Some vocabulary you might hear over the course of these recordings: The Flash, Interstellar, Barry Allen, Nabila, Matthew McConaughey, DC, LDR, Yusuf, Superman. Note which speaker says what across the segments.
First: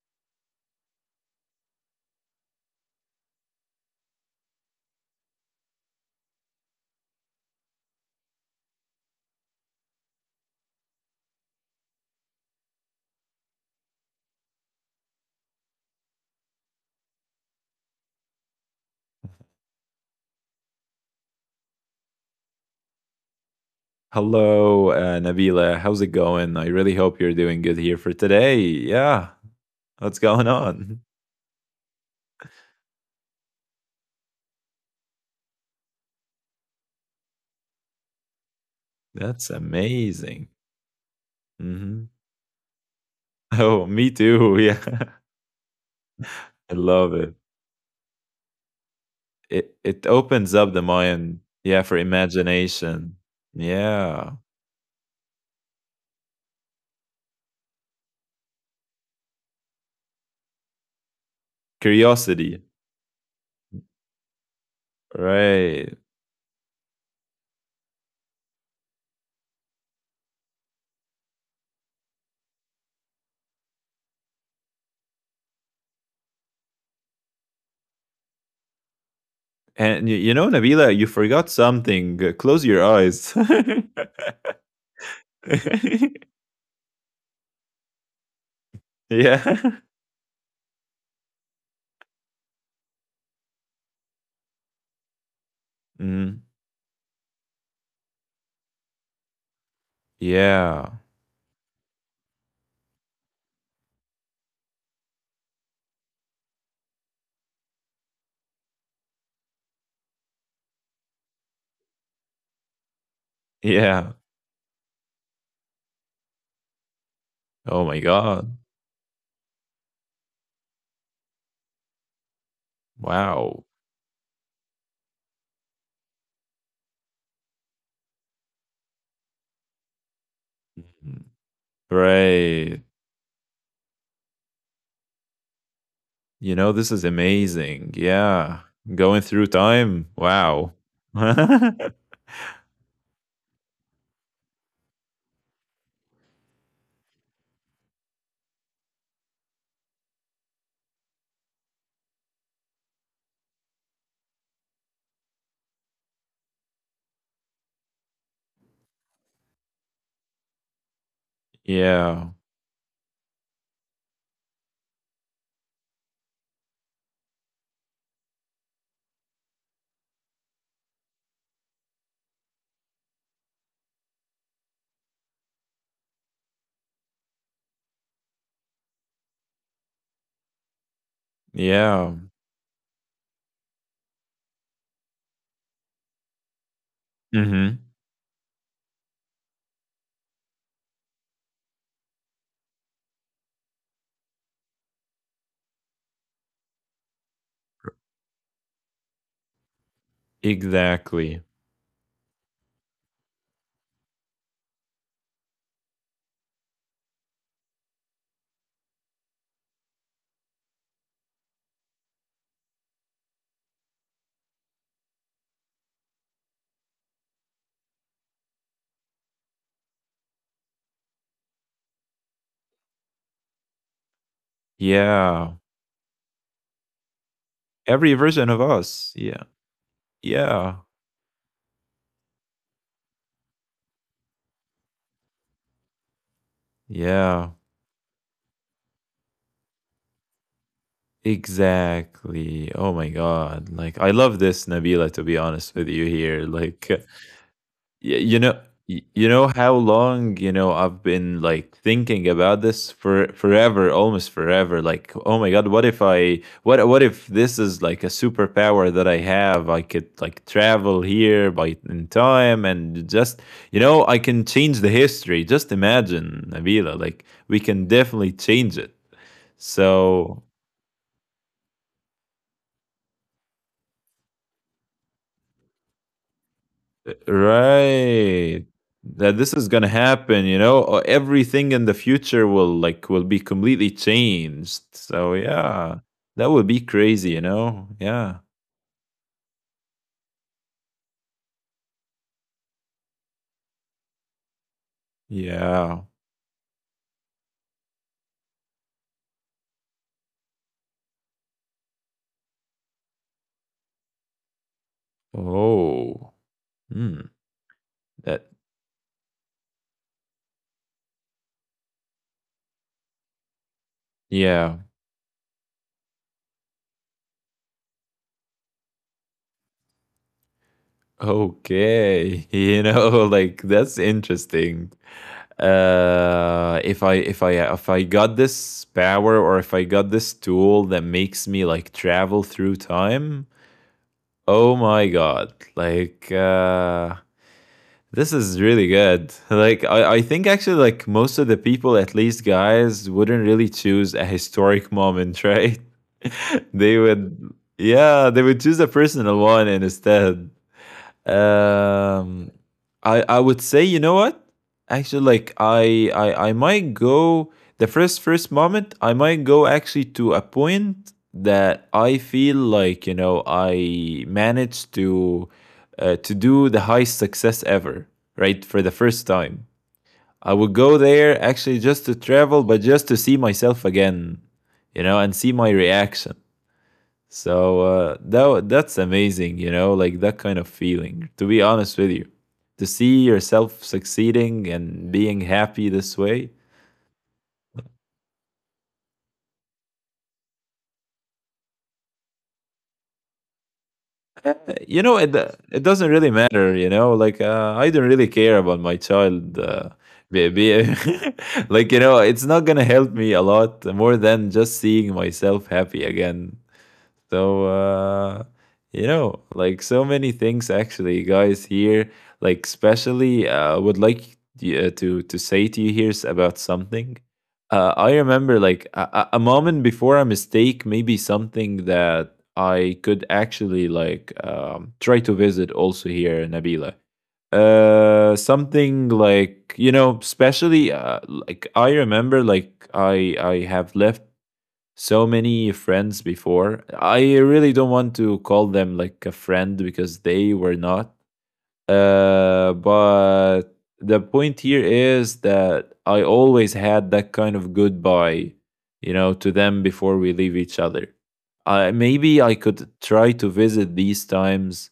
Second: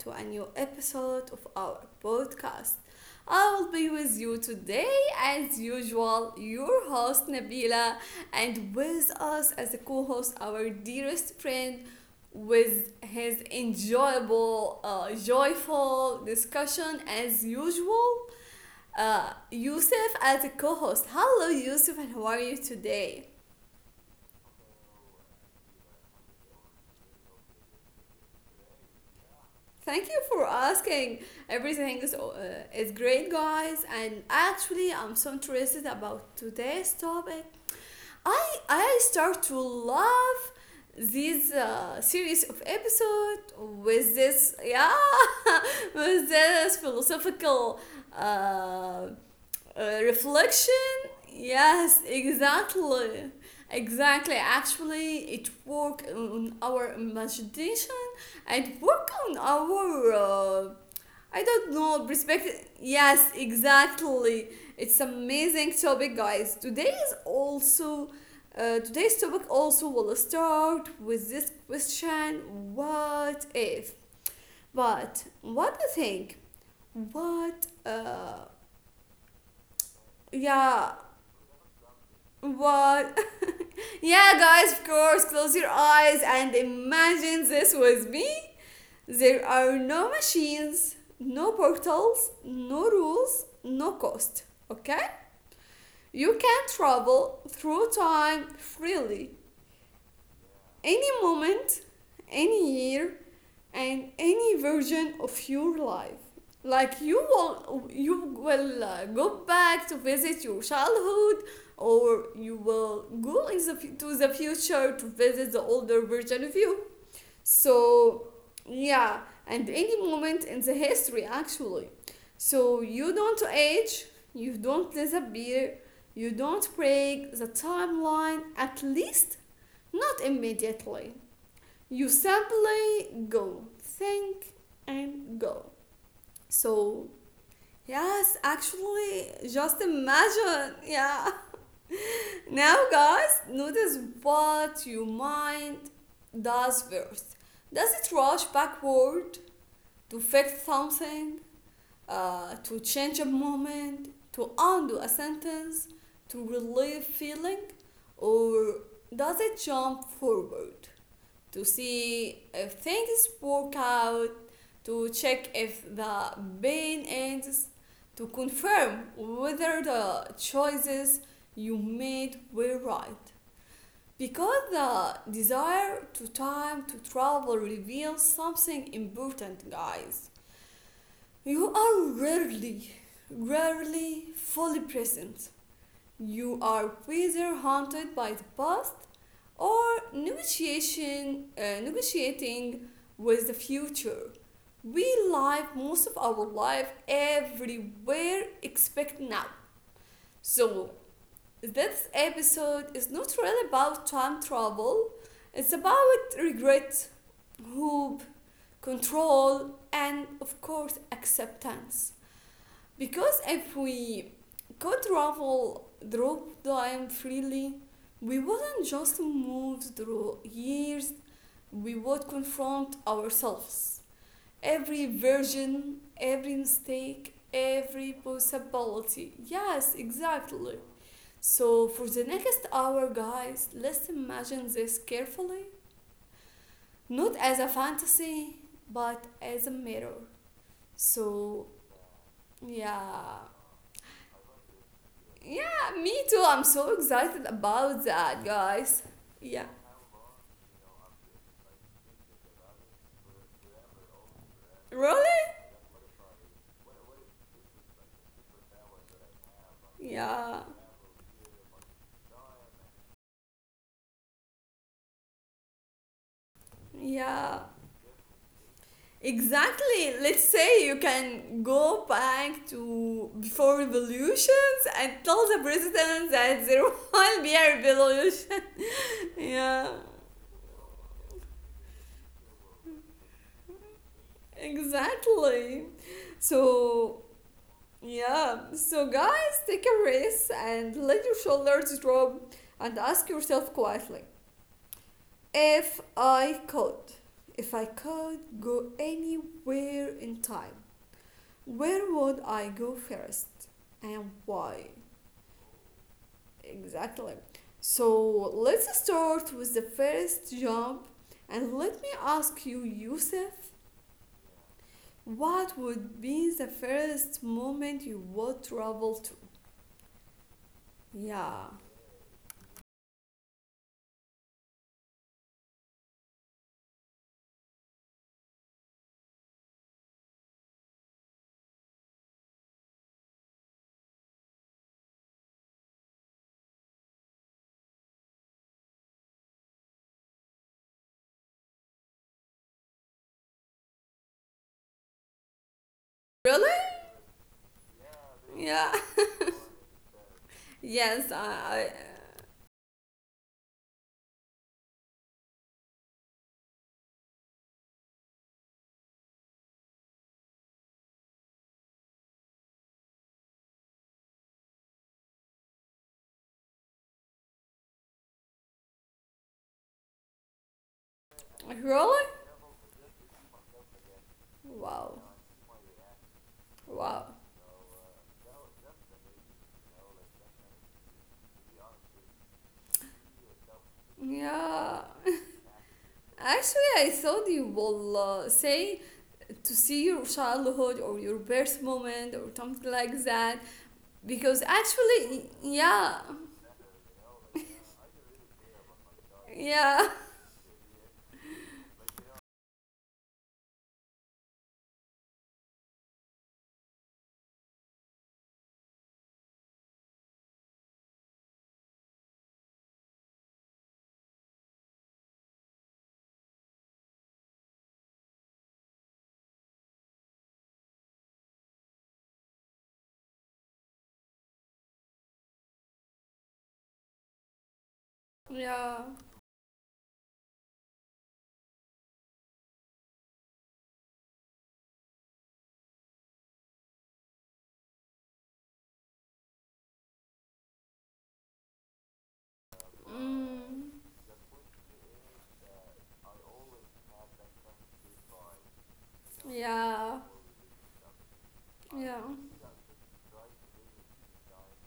Speaker 1: to a new episode of our podcast. I will be with you today, as usual, your host Nabila, and with us as a co host, our dearest friend, with his enjoyable, joyful discussion, as usual, Yusuf as a co host. Hello, Yusuf, and how are you today?
Speaker 2: Hello, Nabila. How's it going? I really hope you're doing good here for today. Yeah,
Speaker 1: Thank
Speaker 2: what's
Speaker 1: you for
Speaker 2: going on?
Speaker 1: asking. Everything is great, guys. And actually, I'm so interested about today's topic. I start
Speaker 2: That's
Speaker 1: to love
Speaker 2: amazing.
Speaker 1: this
Speaker 2: Hmm.
Speaker 1: series of episode
Speaker 2: Oh, me
Speaker 1: with
Speaker 2: too.
Speaker 1: this,
Speaker 2: Yeah,
Speaker 1: yeah. With
Speaker 2: I
Speaker 1: this
Speaker 2: love it.
Speaker 1: philosophical uh,
Speaker 2: It it opens up the
Speaker 1: reflection.
Speaker 2: mind. Yeah, for
Speaker 1: Yes,
Speaker 2: imagination.
Speaker 1: exactly.
Speaker 2: Yeah,
Speaker 1: Exactly. Actually, it work on our imagination. It work on our uh, I don't know. Respect.
Speaker 2: curiosity.
Speaker 1: Yes, exactly. It's amazing
Speaker 2: Right.
Speaker 1: topic, guys. Today's topic also will start with this question: what if? But what do you think? What?
Speaker 2: And you, Nabila,
Speaker 1: Yeah.
Speaker 2: you forgot something. Close your
Speaker 1: What?
Speaker 2: eyes.
Speaker 1: Yeah, guys. Of course. Close your eyes and imagine this with me. There
Speaker 2: Yeah.
Speaker 1: are no machines, no portals, no rules, no cost. Okay?
Speaker 2: Mhm.
Speaker 1: You can travel through time freely,
Speaker 2: Yeah.
Speaker 1: any moment, any year, and any version of your life. Like you will go back to visit your childhood, or you will go
Speaker 2: Yeah.
Speaker 1: to the future to visit the older version of you.
Speaker 2: Oh my
Speaker 1: So,
Speaker 2: God.
Speaker 1: yeah, and any moment in the history actually. So, you don't
Speaker 2: Wow.
Speaker 1: age, you don't disappear, you don't break the timeline, at least not
Speaker 2: Mhm.
Speaker 1: immediately. You
Speaker 2: Right.
Speaker 1: simply go, think, and go.
Speaker 2: You know, this is
Speaker 1: So,
Speaker 2: amazing.
Speaker 1: yes,
Speaker 2: Yeah. Going through
Speaker 1: actually, just
Speaker 2: time. Wow.
Speaker 1: imagine, yeah. Now, guys, notice what your mind does first. Does it rush backward, to fix something, to change a moment, to undo a sentence, to relieve feeling, or does it jump forward to
Speaker 2: Yeah.
Speaker 1: see if things work out, to check if the pain ends, to confirm whether the choices you made were right? Because the desire to time to travel reveals something important, guys. You
Speaker 2: Yeah.
Speaker 1: are rarely, rarely fully present. You are either
Speaker 2: Hmm.
Speaker 1: haunted by the past or negotiating with the future. We live most of our life everywhere except now. So,
Speaker 2: Exactly.
Speaker 1: this episode is not really about time travel, it's about regret, hope, control, and of course, acceptance. Because if we could travel through time freely, we wouldn't just move through years, we would confront ourselves. Every
Speaker 2: Yeah.
Speaker 1: version, every mistake,
Speaker 2: Every
Speaker 1: every
Speaker 2: version of us. Yeah.
Speaker 1: possibility. Yes,
Speaker 2: Yeah.
Speaker 1: exactly. So, for the next hour, guys, let's imagine this carefully.
Speaker 2: Yeah.
Speaker 1: Not as a fantasy, but as a mirror. So,
Speaker 2: Exactly. Oh my
Speaker 1: yeah,
Speaker 2: God. Like, I love this, Nabila, to be honest with you
Speaker 1: yeah, me
Speaker 2: here.
Speaker 1: too. I'm
Speaker 2: Like,
Speaker 1: so excited
Speaker 2: Y-
Speaker 1: about
Speaker 2: you
Speaker 1: that,
Speaker 2: know y-
Speaker 1: guys.
Speaker 2: you know how
Speaker 1: Yeah.
Speaker 2: long I've been like thinking about this for forever, almost forever. Like, oh
Speaker 1: Really?
Speaker 2: my god, what if this is like a superpower that I have. I could like
Speaker 1: Yeah.
Speaker 2: travel here by in time, and just I can change the history. Just imagine, Nabila, like we
Speaker 1: Yeah.
Speaker 2: can definitely change it,
Speaker 1: Exactly.
Speaker 2: so.
Speaker 1: Let's say you can go back to before revolutions and tell the president that there will be a
Speaker 2: Right.
Speaker 1: revolution.
Speaker 2: That this is gonna
Speaker 1: Yeah.
Speaker 2: happen, everything in the future will be completely changed. So yeah,
Speaker 1: Exactly.
Speaker 2: that would be crazy, you
Speaker 1: So,
Speaker 2: know? Yeah.
Speaker 1: yeah. So, guys, take a risk and let your shoulders drop and ask yourself quietly.
Speaker 2: Yeah.
Speaker 1: If I could, if I could go anywhere in time, where would I go first and why?
Speaker 2: Oh. Hmm.
Speaker 1: Exactly. So
Speaker 2: That
Speaker 1: let's start with the first jump and let me ask you, Yusuf,
Speaker 2: Yeah.
Speaker 1: what would be the first moment you would travel to? Yeah.
Speaker 2: Okay. You know, like that's interesting. If I got this power, or if I got this tool that makes me like travel through time. Oh my god. This is really good. Like I think actually, like, most of the people, at least guys, wouldn't really choose a historic moment, right?
Speaker 1: Really?
Speaker 2: They would, yeah, they would choose a
Speaker 1: Yeah.
Speaker 2: personal one instead.
Speaker 1: Yes, I,
Speaker 2: Um, I would say, you know what? Actually, like, I might go the first moment. I might go actually to a point that I feel like, I managed to, to do the highest success ever, right? For the first time, I would go there actually
Speaker 1: I.
Speaker 2: just to
Speaker 1: Really?
Speaker 2: travel, but just to see myself again, you know, and
Speaker 1: Wow.
Speaker 2: see my reaction.
Speaker 1: Wow.
Speaker 2: So that's amazing, you know, like that kind of feeling. To be honest with you, to see yourself succeeding and
Speaker 1: Yeah,
Speaker 2: being happy this way.
Speaker 1: actually, I thought you will say to see your childhood or your birth moment or something like that.
Speaker 2: uh,
Speaker 1: Because actually,
Speaker 2: it doesn't
Speaker 1: yeah,
Speaker 2: really matter. I don't really care about my child.
Speaker 1: yeah,
Speaker 2: Be, be- like, it's not gonna help me a lot more than just seeing myself happy again. So, like, so many things actually, guys, here, like, especially, would like to say to you here about something. I remember like a moment before a mistake, maybe something that I could actually like, try to visit also here, Nabila. Something
Speaker 1: yeah,
Speaker 2: like, especially, like, I remember like I have left so many friends before. I really don't want to call them like a friend because they were not. But
Speaker 1: mm,
Speaker 2: the point here is that I always had that kind of goodbye, to them before
Speaker 1: yeah,
Speaker 2: we leave each other. I
Speaker 1: yeah,
Speaker 2: maybe I could try to visit these times.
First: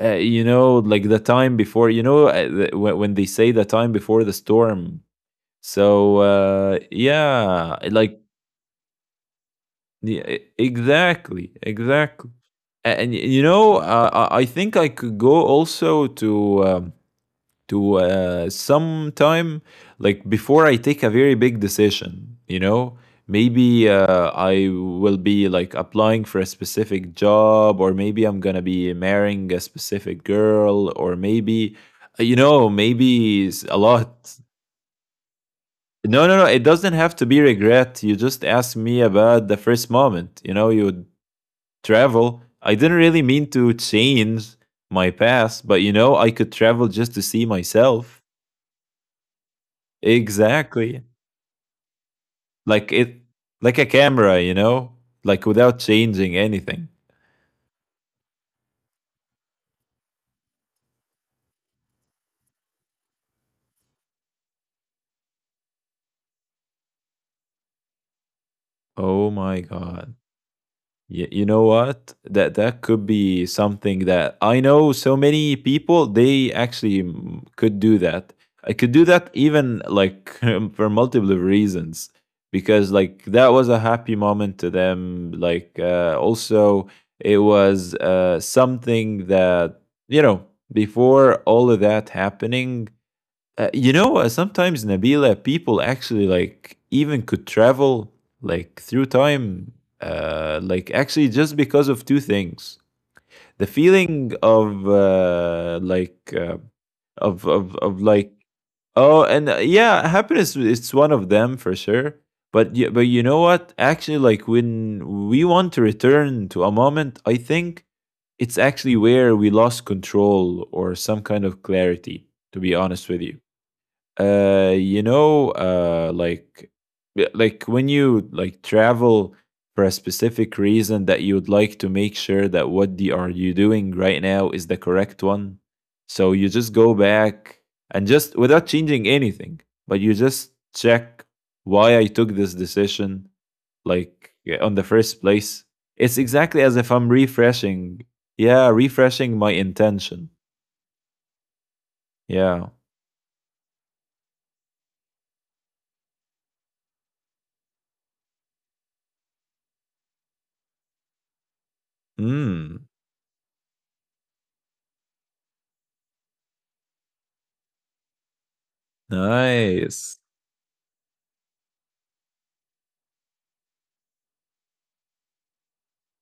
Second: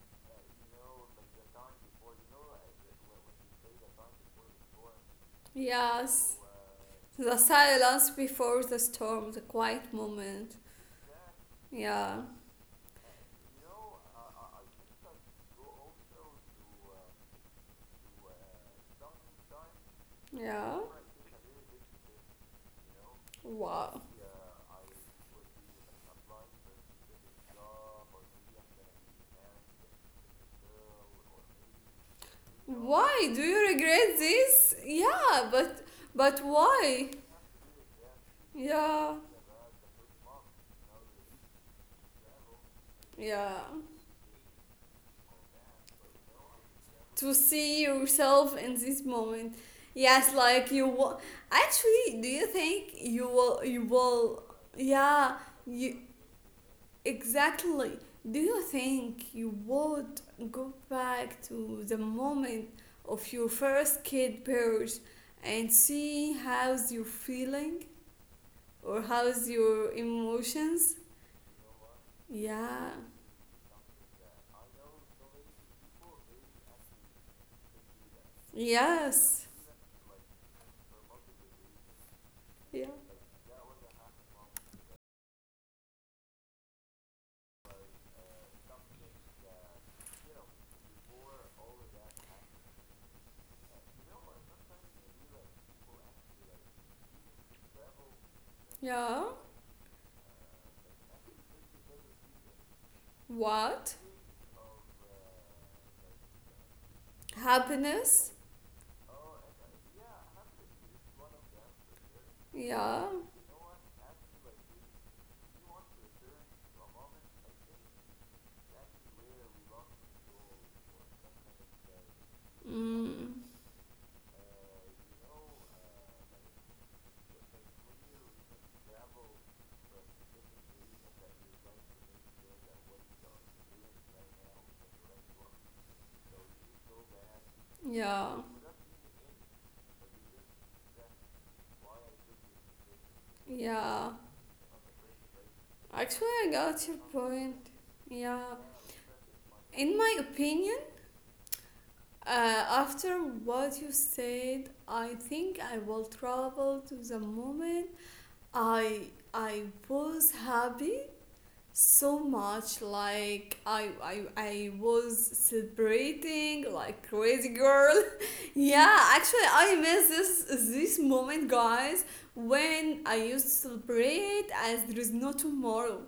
Speaker 2: Like, the time before. When they say the time before the storm.
Speaker 1: yes. The
Speaker 2: Yeah,
Speaker 1: silence
Speaker 2: like,
Speaker 1: before the storm, the quiet
Speaker 2: yeah,
Speaker 1: moment.
Speaker 2: exactly,
Speaker 1: Yeah,
Speaker 2: exactly. And I think I could go also to, some time, like, before
Speaker 1: yeah.
Speaker 2: I take a very big decision. You know, maybe,
Speaker 1: Wow.
Speaker 2: I will be like applying for a specific job, or maybe I'm gonna be marrying a specific girl, or maybe,
Speaker 1: Why do
Speaker 2: maybe,
Speaker 1: you
Speaker 2: a lot.
Speaker 1: regret this? Yeah, but
Speaker 2: No, no,
Speaker 1: but
Speaker 2: no. It doesn't
Speaker 1: why?
Speaker 2: have to be regret. You just ask me
Speaker 1: Yeah,
Speaker 2: about the first moment. You know, you travel. I didn't really mean
Speaker 1: yeah.
Speaker 2: to change my past, but, I could travel just to
Speaker 1: To
Speaker 2: see
Speaker 1: see
Speaker 2: myself.
Speaker 1: yourself in this moment. Yes, like you
Speaker 2: Exactly.
Speaker 1: will. Actually, do you
Speaker 2: Like
Speaker 1: think
Speaker 2: it
Speaker 1: you will?
Speaker 2: like a
Speaker 1: You
Speaker 2: camera, you
Speaker 1: will.
Speaker 2: know? Like,
Speaker 1: Yeah,
Speaker 2: without
Speaker 1: you
Speaker 2: changing anything.
Speaker 1: exactly. Do you think you would go back to the moment of your first kid birth and see how's your feeling or
Speaker 2: Oh
Speaker 1: how's
Speaker 2: my
Speaker 1: your
Speaker 2: god.
Speaker 1: emotions?
Speaker 2: You know what? That
Speaker 1: Yeah.
Speaker 2: could be something that I know so many people they actually, could do that. I could do that
Speaker 1: Yes.
Speaker 2: even, like for multiple reasons, because,
Speaker 1: Yeah.
Speaker 2: like, that was a happy moment to them. Like, also, it was, something that, you know before all of that happening, sometimes, Nabila, people actually, like, even could travel like through
Speaker 1: Yeah.
Speaker 2: time, like, actually, just because of two things: the
Speaker 1: What?
Speaker 2: feeling of like of like
Speaker 1: Happiness?
Speaker 2: oh, and, yeah, happiness, it's one of them for sure. But
Speaker 1: Yeah.
Speaker 2: you know what? Actually, like, when we want to return to a moment, I think it's actually where we lost control or some kind of clarity. To be honest with you,
Speaker 1: Mm,
Speaker 2: like, yeah, like, when you travel for a specific reason, that you would like to make sure that what the are you doing right now is the correct one. So you just go back, and just
Speaker 1: yeah,
Speaker 2: without changing anything, but you just check why I took this decision,
Speaker 1: yeah.
Speaker 2: like, yeah, on the first place. It's
Speaker 1: Actually,
Speaker 2: exactly
Speaker 1: I
Speaker 2: as if
Speaker 1: got
Speaker 2: I'm
Speaker 1: your point.
Speaker 2: refreshing.
Speaker 1: Yeah.
Speaker 2: Yeah, refreshing my
Speaker 1: In
Speaker 2: intention.
Speaker 1: my opinion,
Speaker 2: Yeah.
Speaker 1: uh, after what you said, I think I will travel to the moment I was happy so
Speaker 2: Mm.
Speaker 1: much, like I was celebrating like crazy girl. Yeah, actually, I
Speaker 2: Nice.
Speaker 1: miss this moment, guys, when I used to celebrate as there is no tomorrow,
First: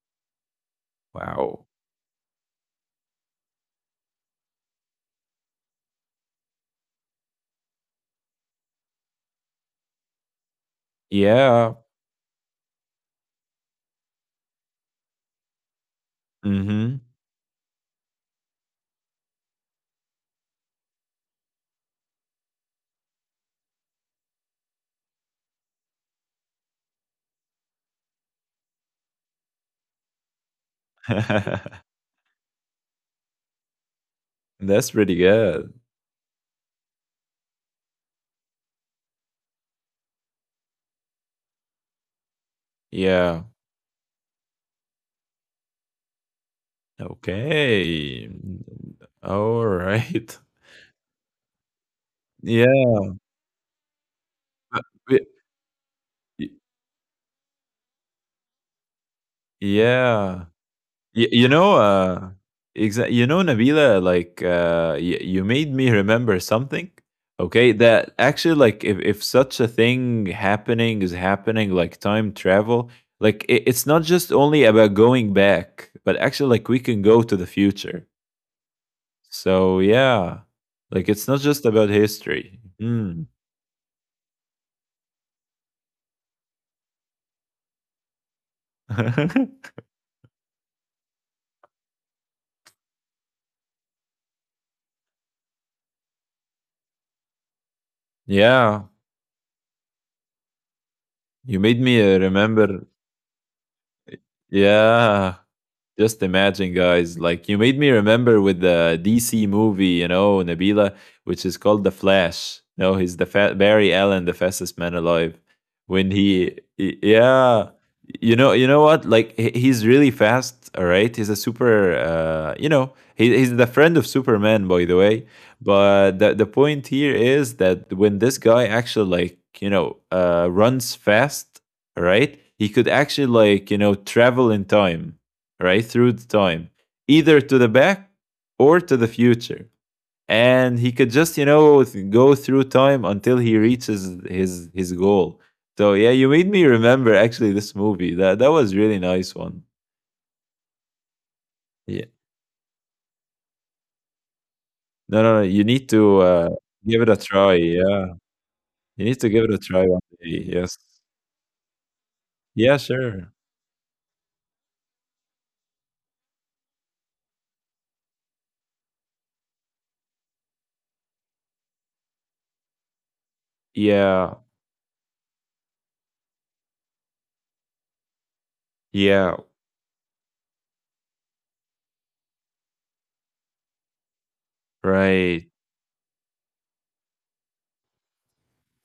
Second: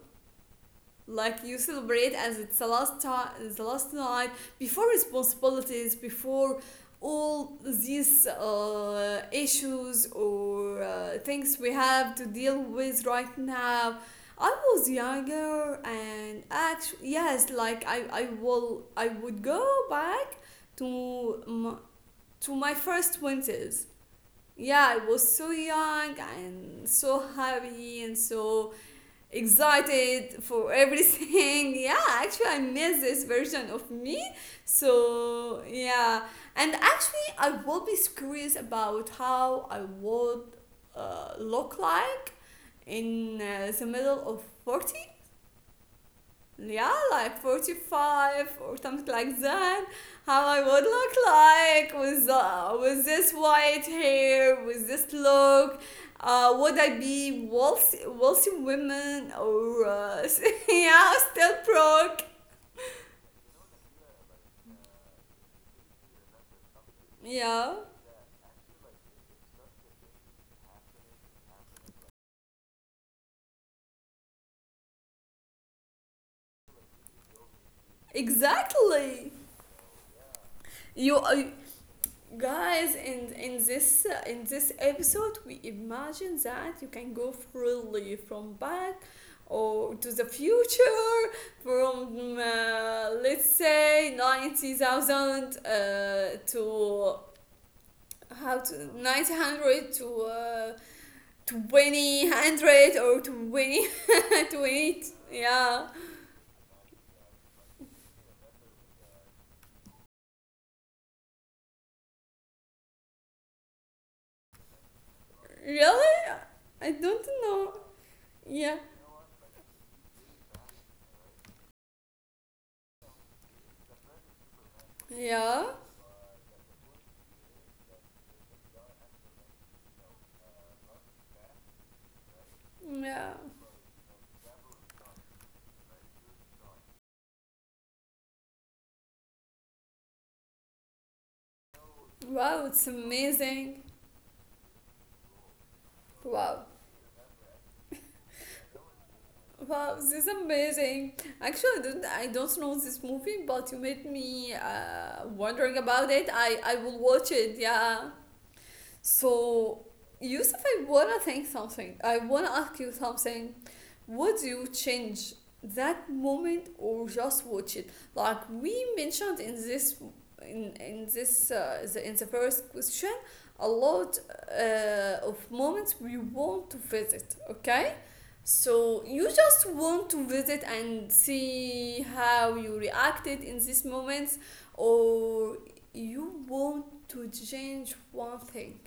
Speaker 1: like you
Speaker 2: Wow.
Speaker 1: celebrate as it's the last time, the last night before responsibilities, before all these issues or things we
Speaker 2: Yeah.
Speaker 1: have to deal with right now. I was younger, and actually,
Speaker 2: Mhm.
Speaker 1: yes, like I would go back to to my first winters. Yeah, I was so young and so happy and so excited for everything. Yeah, actually, I miss this version of me.
Speaker 2: That's pretty
Speaker 1: So,
Speaker 2: good.
Speaker 1: yeah. And actually, I will be curious about how I would look like in
Speaker 2: Yeah.
Speaker 1: the middle of 40, yeah, like
Speaker 2: Okay.
Speaker 1: 45 or something like that,
Speaker 2: Alright.
Speaker 1: how I would look like with,
Speaker 2: Yeah,
Speaker 1: with this white hair, with this
Speaker 2: but
Speaker 1: look.
Speaker 2: y
Speaker 1: Would I be wealthy women or,
Speaker 2: yeah.
Speaker 1: yeah,
Speaker 2: Y You
Speaker 1: still
Speaker 2: know,
Speaker 1: broke?
Speaker 2: exa you know, Nabila, like, y you made me remember something, okay,
Speaker 1: Yeah,
Speaker 2: that actually, like, if such a thing happening is happening, like time travel, like, I it's not just only about going back, but actually, like, we can go to the future.
Speaker 1: exactly.
Speaker 2: So yeah, like,
Speaker 1: You,
Speaker 2: it's not
Speaker 1: uh,
Speaker 2: just about history.
Speaker 1: Guys,
Speaker 2: Mm.
Speaker 1: in this episode, we imagine that you can go freely from back or to the future, from, let's say, 90,000, to, how
Speaker 2: Yeah,
Speaker 1: to 900, to,
Speaker 2: you made me,
Speaker 1: twenty
Speaker 2: remember.
Speaker 1: hundred or 20 20,
Speaker 2: Yeah.
Speaker 1: yeah,
Speaker 2: Just imagine, guys, like, you made me remember with the DC movie, you know, Nabila, which is called The Flash. No, he's the Barry Allen, the fastest man alive. When
Speaker 1: really, I don't
Speaker 2: yeah,
Speaker 1: know.
Speaker 2: you
Speaker 1: Yeah,
Speaker 2: know what? Like he's really fast. All right, he's a super. He's the friend of Superman, by the way.
Speaker 1: yeah,
Speaker 2: But the point here is that when this guy actually, like, runs fast, all right, he could actually,
Speaker 1: yeah,
Speaker 2: like, travel in time, right through the time, either to the back or to the future, and he could just, go through
Speaker 1: wow, it's
Speaker 2: time until he
Speaker 1: amazing.
Speaker 2: reaches his goal. So yeah, you made
Speaker 1: Wow.
Speaker 2: me remember actually this movie, that was really nice one.
Speaker 1: Wow, this is amazing. Actually, I don't-
Speaker 2: Yeah.
Speaker 1: I don't know this movie, but you made me
Speaker 2: No, no, no, you
Speaker 1: wondering
Speaker 2: need
Speaker 1: about
Speaker 2: to,
Speaker 1: it. I will
Speaker 2: give it a
Speaker 1: watch
Speaker 2: try.
Speaker 1: it,
Speaker 2: Yeah,
Speaker 1: yeah.
Speaker 2: you need to give it a
Speaker 1: So,
Speaker 2: try one day.
Speaker 1: Yusuf,
Speaker 2: Yes.
Speaker 1: I wanna think something. I wanna
Speaker 2: Yeah,
Speaker 1: ask you
Speaker 2: sure.
Speaker 1: something. Would you change that moment or just watch it? Like we mentioned in this, in the first question, a lot
Speaker 2: Yeah,
Speaker 1: of moments we want to visit. Okay, so you
Speaker 2: yeah.
Speaker 1: just want to visit and see how you reacted in these moments,
Speaker 2: Right.
Speaker 1: or you want to change one thing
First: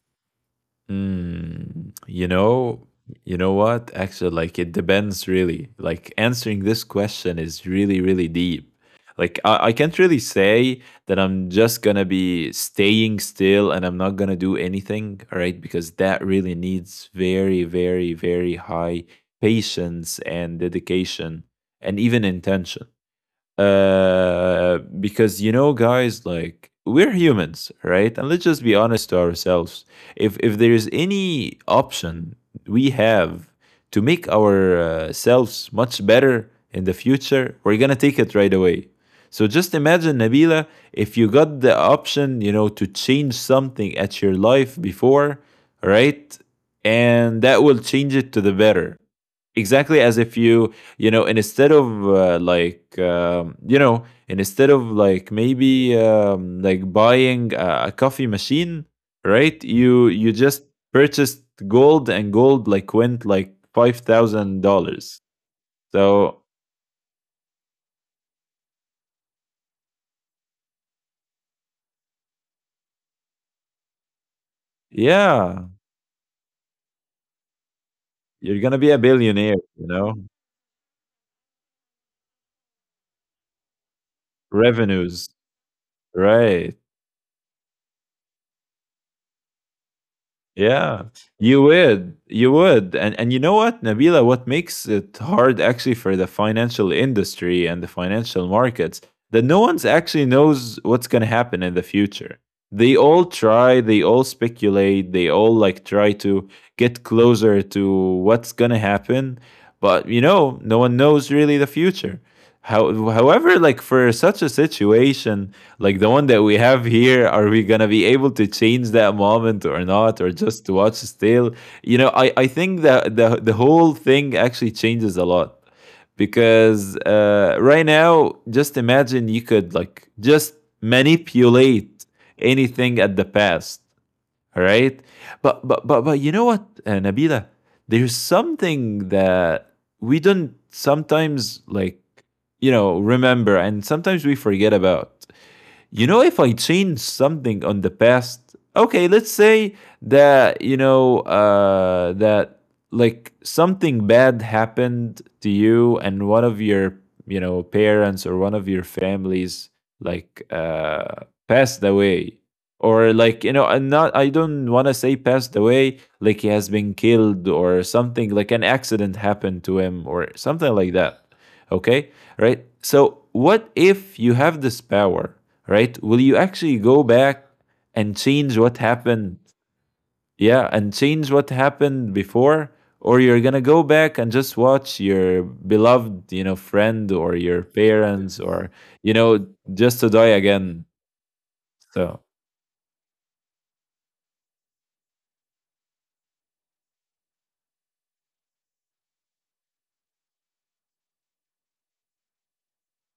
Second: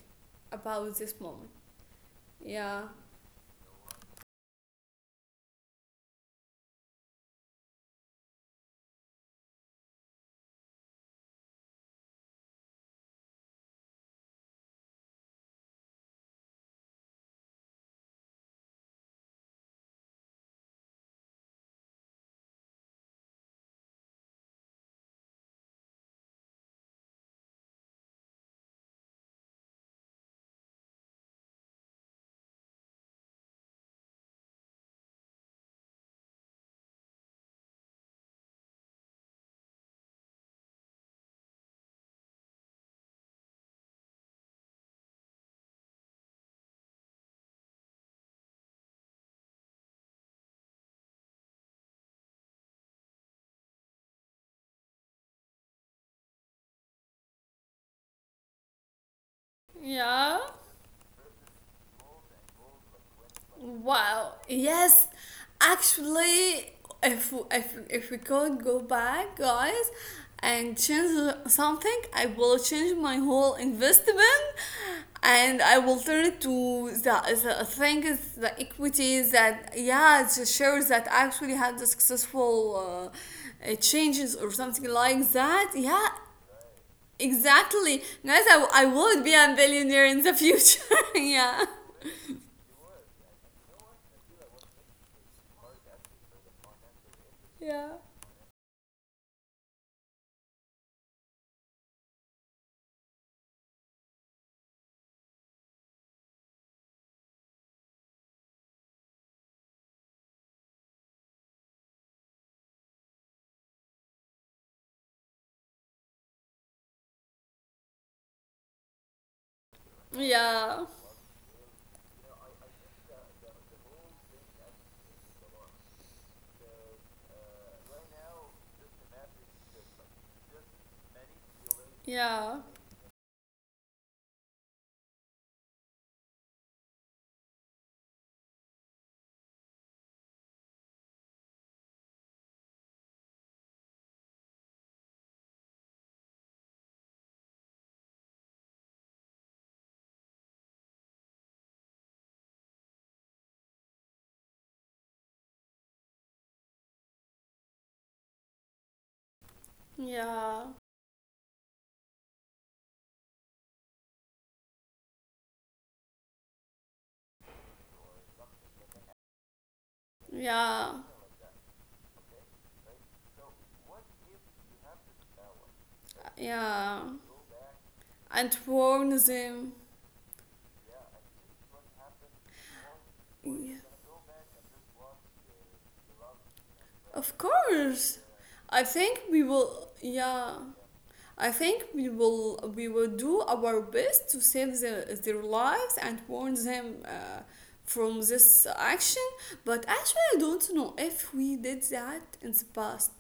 Speaker 1: about this moment.
Speaker 2: Mm,
Speaker 1: Yeah.
Speaker 2: you know what? Actually, like, it depends really. Like, answering this question is really, really deep. Like I can't really say that I'm just gonna be staying still, and I'm not gonna do anything, all right? Because that really needs very, very, very high patience and dedication, and even intention. Because, guys, like, we're humans, right? And let's just be honest to ourselves. If there is any option we have to make ourselves much better in the future, we're gonna take it right away. So just imagine, Nabila, if you got the option, to change something at your life before, right? And that will change it to the better, exactly as if and instead of, like, you know, and instead of, like, maybe, like, buying a coffee machine, right? You
Speaker 1: Yeah.
Speaker 2: just purchased gold, and gold like went like five
Speaker 1: Wow.
Speaker 2: thousand
Speaker 1: Yes.
Speaker 2: dollars So
Speaker 1: Actually, if we could go back, guys, and change something, I will change my whole investment, and
Speaker 2: yeah,
Speaker 1: I will turn it to the things, the
Speaker 2: you're gonna be a
Speaker 1: equities
Speaker 2: billionaire,
Speaker 1: that,
Speaker 2: you know,
Speaker 1: yeah, the shares that actually had the successful changes or something
Speaker 2: revenues,
Speaker 1: like that. Yeah.
Speaker 2: right?
Speaker 1: Exactly. Guys, I would be a billionaire in the future.
Speaker 2: Yeah,
Speaker 1: Yeah.
Speaker 2: you would, and you know what, Nabila, what makes it hard actually for the financial industry and the
Speaker 1: Yeah.
Speaker 2: financial markets, that no one's actually knows what's gonna happen in the future. They all try, they all speculate, they all like try to get closer to what's gonna happen, but, no one knows really the future. However, like, for such a situation, like the one that we have here, are we gonna be able to change that moment or not, or just to
Speaker 1: Yeah.
Speaker 2: watch still? I think that the whole thing actually changes a lot, because, right now, just imagine you could like just manipulate
Speaker 1: Yeah.
Speaker 2: anything at the past, all right? But you know what, Nabila, there's something that we don't sometimes, like, remember, and sometimes we forget about. You know, if I change something on the past, okay, let's say that, like, something bad happened to you, and one of your, parents, or one of your families, like,
Speaker 1: Yeah.
Speaker 2: passed away. Or, like, and not, I don't want to say passed away, like he has been killed or something, like an accident happened to him or something like
Speaker 1: Yeah.
Speaker 2: that. Okay, right? So, what if you have this power, right? Will you actually
Speaker 1: Yeah.
Speaker 2: go back and
Speaker 1: And
Speaker 2: change what
Speaker 1: warn
Speaker 2: happened?
Speaker 1: them.
Speaker 2: Yeah, and change what happened before? Or you're
Speaker 1: Oh,
Speaker 2: gonna
Speaker 1: yeah.
Speaker 2: go back and just watch your beloved, friend or
Speaker 1: Of
Speaker 2: your
Speaker 1: course.
Speaker 2: parents or,
Speaker 1: I
Speaker 2: you
Speaker 1: think we
Speaker 2: know,
Speaker 1: will.
Speaker 2: just to die
Speaker 1: Yeah.
Speaker 2: again.
Speaker 1: I think we
Speaker 2: So,
Speaker 1: will we will do our best to save their lives and warn them from this action. But actually, I don't know if we did that in the past.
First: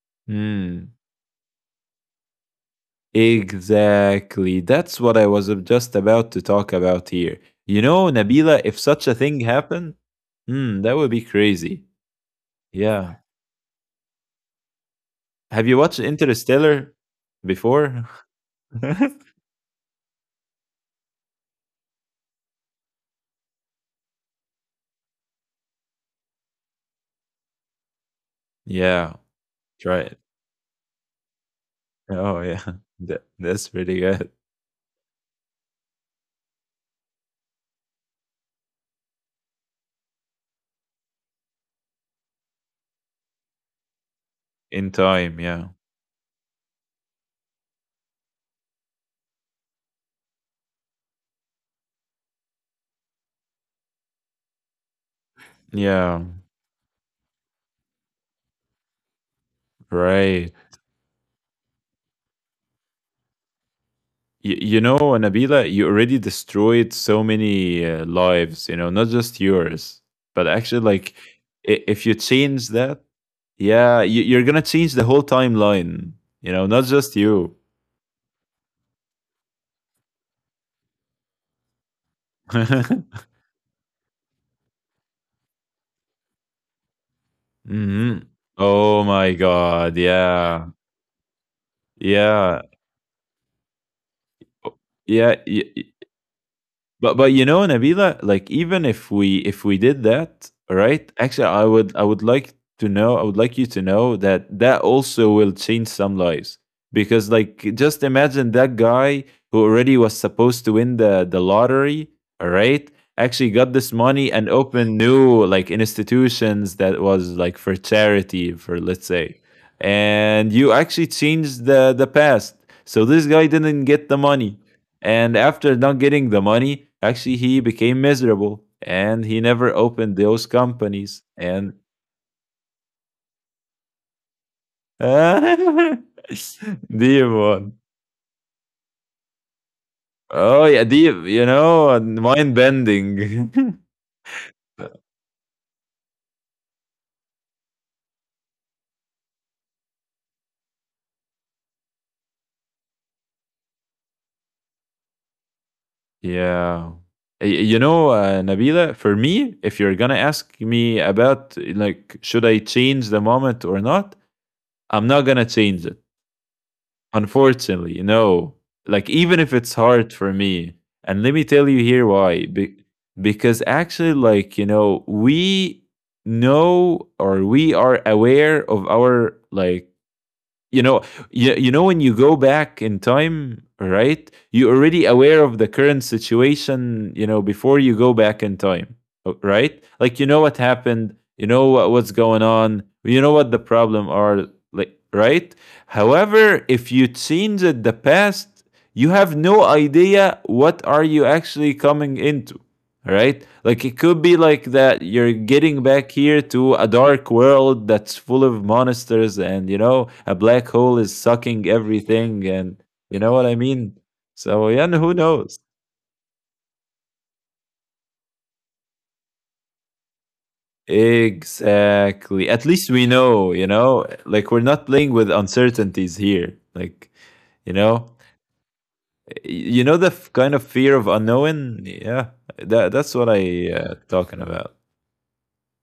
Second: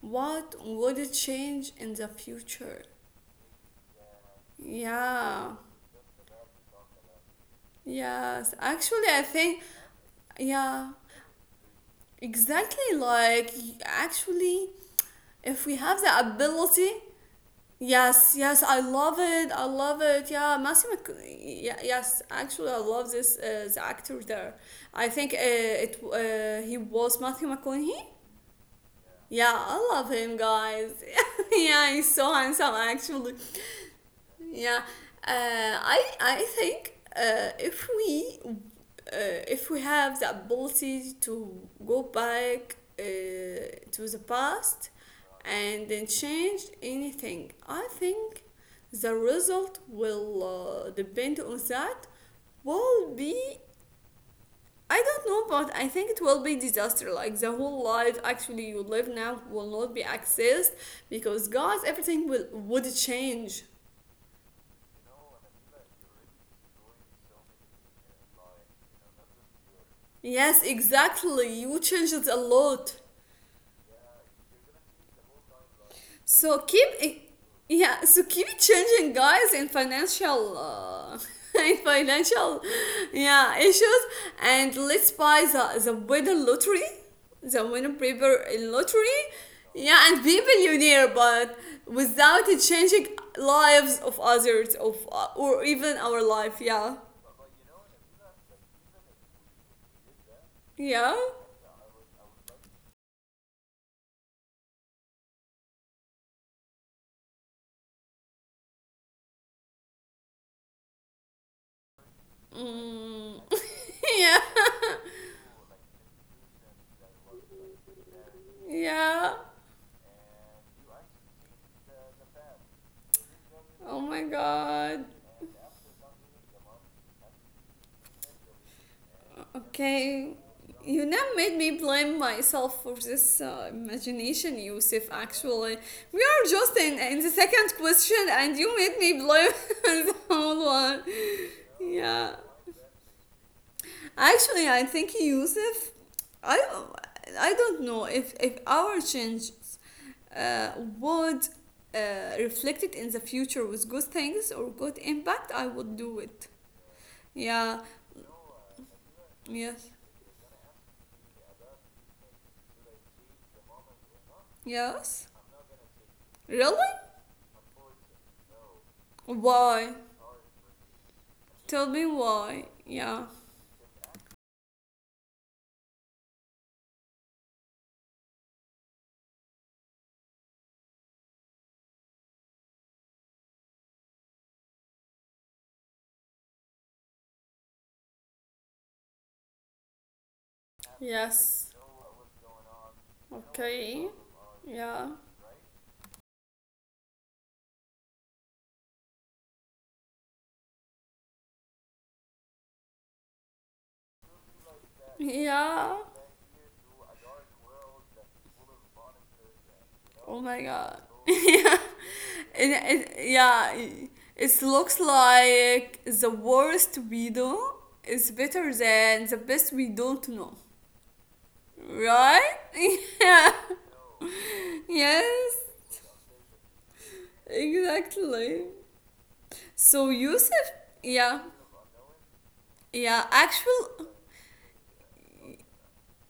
Speaker 1: What
Speaker 2: hmm,
Speaker 1: would it change in the future?
Speaker 2: exactly. That's what I was
Speaker 1: Yeah.
Speaker 2: just about to talk about here. You know,
Speaker 1: Yes.
Speaker 2: Nabila, if such
Speaker 1: Actually,
Speaker 2: a
Speaker 1: I
Speaker 2: thing
Speaker 1: think,
Speaker 2: happened,
Speaker 1: yeah,
Speaker 2: that would be crazy.
Speaker 1: exactly,
Speaker 2: Yeah.
Speaker 1: like, actually, if
Speaker 2: Have
Speaker 1: we
Speaker 2: you watched
Speaker 1: have the ability.
Speaker 2: Interstellar before?
Speaker 1: Yes, yes, I love it. I love it. Yeah, Matthew Mc... Yeah, yes, actually, I love this the actor there. I think it he was Matthew McConaughey.
Speaker 2: Yeah,
Speaker 1: Yeah, I
Speaker 2: try
Speaker 1: love
Speaker 2: it.
Speaker 1: him, guys. Yeah, he's so
Speaker 2: Oh yeah,
Speaker 1: handsome,
Speaker 2: that,
Speaker 1: actually.
Speaker 2: that's pretty good.
Speaker 1: Yeah, I think if we have the ability to go back to the past
Speaker 2: In time, yeah.
Speaker 1: and then change anything, I think the result will depend on that. Will be, I don't know, but I think it
Speaker 2: Yeah,
Speaker 1: will be disaster. Like the whole life actually you live now will not be
Speaker 2: right.
Speaker 1: accessed, because guys, everything will would change.
Speaker 2: You know, Nabila, you already destroyed so many lives, you know, not just yours, but
Speaker 1: Yes,
Speaker 2: actually, like,
Speaker 1: exactly. You
Speaker 2: if
Speaker 1: changed
Speaker 2: you
Speaker 1: it a
Speaker 2: change
Speaker 1: lot.
Speaker 2: that, yeah, you're gonna change the whole timeline, you
Speaker 1: So
Speaker 2: know, not just
Speaker 1: keep,
Speaker 2: you.
Speaker 1: yeah. So keep changing, guys, in financial, in financial, yeah, issues. And let's buy the winner lottery, the winner
Speaker 2: hmm
Speaker 1: paper in
Speaker 2: Oh
Speaker 1: lottery,
Speaker 2: my God,
Speaker 1: yeah, and be
Speaker 2: yeah,
Speaker 1: billionaire, but without it
Speaker 2: yeah.
Speaker 1: changing lives of others,
Speaker 2: o-
Speaker 1: of
Speaker 2: Yeah,
Speaker 1: or even our life. Yeah,
Speaker 2: but you know, Nabila, like even if we did that, right?
Speaker 1: yeah,
Speaker 2: Actually, I would like to know. I would like you to know that that also will change some lives because like just imagine that guy who already was supposed to win the lottery, all right?
Speaker 1: mm.
Speaker 2: Actually got this money
Speaker 1: Yeah,
Speaker 2: and opened new like institutions that was like for charity for let's
Speaker 1: yeah.
Speaker 2: say. And you actually changed the past. So this guy didn't
Speaker 1: Oh
Speaker 2: get the
Speaker 1: my
Speaker 2: money
Speaker 1: god.
Speaker 2: and after not getting the money, actually he became miserable and he never opened
Speaker 1: Okay,
Speaker 2: those
Speaker 1: you
Speaker 2: companies.
Speaker 1: now made
Speaker 2: And
Speaker 1: me blame myself for this imagination,
Speaker 2: deep
Speaker 1: Yusuf. Actually, we are just in the
Speaker 2: one.
Speaker 1: second question, and you made me blame the
Speaker 2: Oh
Speaker 1: whole
Speaker 2: yeah,
Speaker 1: one.
Speaker 2: deep, you know,
Speaker 1: Yeah,
Speaker 2: mind bending.
Speaker 1: actually, I think, Yusuf, I I don't know if our changes uh, would reflect it in the future with good things or good impact, I would do it.
Speaker 2: Yeah. You
Speaker 1: Yeah,
Speaker 2: know, Nabila, for me, if
Speaker 1: yes,
Speaker 2: you're going to ask me about like should I change the moment or not, I'm not
Speaker 1: yes.
Speaker 2: going to change it.
Speaker 1: Really?
Speaker 2: Unfortunately, no. Like, even if it's
Speaker 1: Why?
Speaker 2: hard for me, and let me tell you
Speaker 1: Tell
Speaker 2: here
Speaker 1: me
Speaker 2: why.
Speaker 1: why. Yeah.
Speaker 2: Because actually, like, you know, we know or we are aware of our, like, you know you, you know when you go back in time, right? You're already aware of the current situation, you know, before you go back in time. Right, like you know what happened, you know
Speaker 1: Yes.
Speaker 2: what's going on, you know what the problem
Speaker 1: Okay.
Speaker 2: are, like,
Speaker 1: Yeah.
Speaker 2: right. However, if you change it the past, you have no idea what are you actually coming into, right? Like it could be like that you're getting
Speaker 1: Yeah.
Speaker 2: back here to a dark world that's full of monsters and, you know, a
Speaker 1: Oh my
Speaker 2: black
Speaker 1: god.
Speaker 2: hole is sucking
Speaker 1: Yeah.
Speaker 2: everything, and you know what I
Speaker 1: Yeah.
Speaker 2: mean?
Speaker 1: It
Speaker 2: So yeah, and
Speaker 1: looks
Speaker 2: who knows?
Speaker 1: like the worst we do is better than the best we don't know. Right?
Speaker 2: Exactly. At least
Speaker 1: Yeah.
Speaker 2: we know, you know, like we're not
Speaker 1: Yes.
Speaker 2: playing with uncertainties here. Like, you know,
Speaker 1: Exactly. So
Speaker 2: you know
Speaker 1: Yusuf,
Speaker 2: the kind of
Speaker 1: yeah,
Speaker 2: fear of unknown? Yeah.
Speaker 1: yeah.
Speaker 2: That's what
Speaker 1: Actual
Speaker 2: I talking about.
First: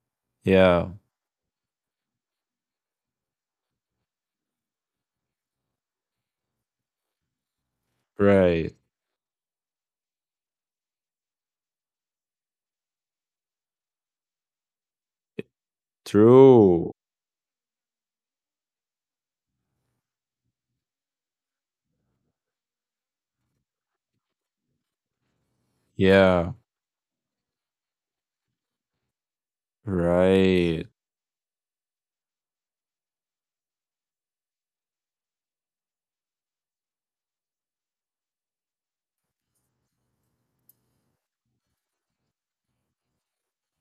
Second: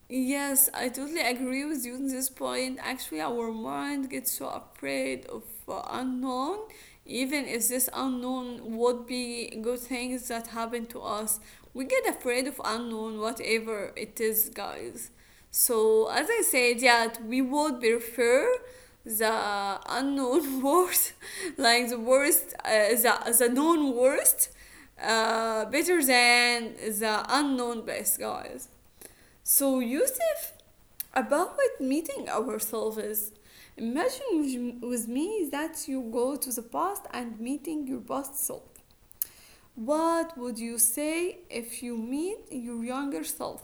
Speaker 1: Yes, I
Speaker 2: Yeah.
Speaker 1: totally agree with you on this point. Actually, our mind gets so afraid of unknown, even if this
Speaker 2: Right.
Speaker 1: unknown would be good things that happen to us. We get afraid of unknown, whatever it is, guys. So, as I said,
Speaker 2: True.
Speaker 1: yeah, we would prefer the unknown worst, like the worst, the known worst, better
Speaker 2: Yeah.
Speaker 1: than the unknown best, guys. So, Yusuf,
Speaker 2: Right.
Speaker 1: about meeting ourselves, imagine with me that you go to the past and meeting your past self. What would you say if you meet your younger self?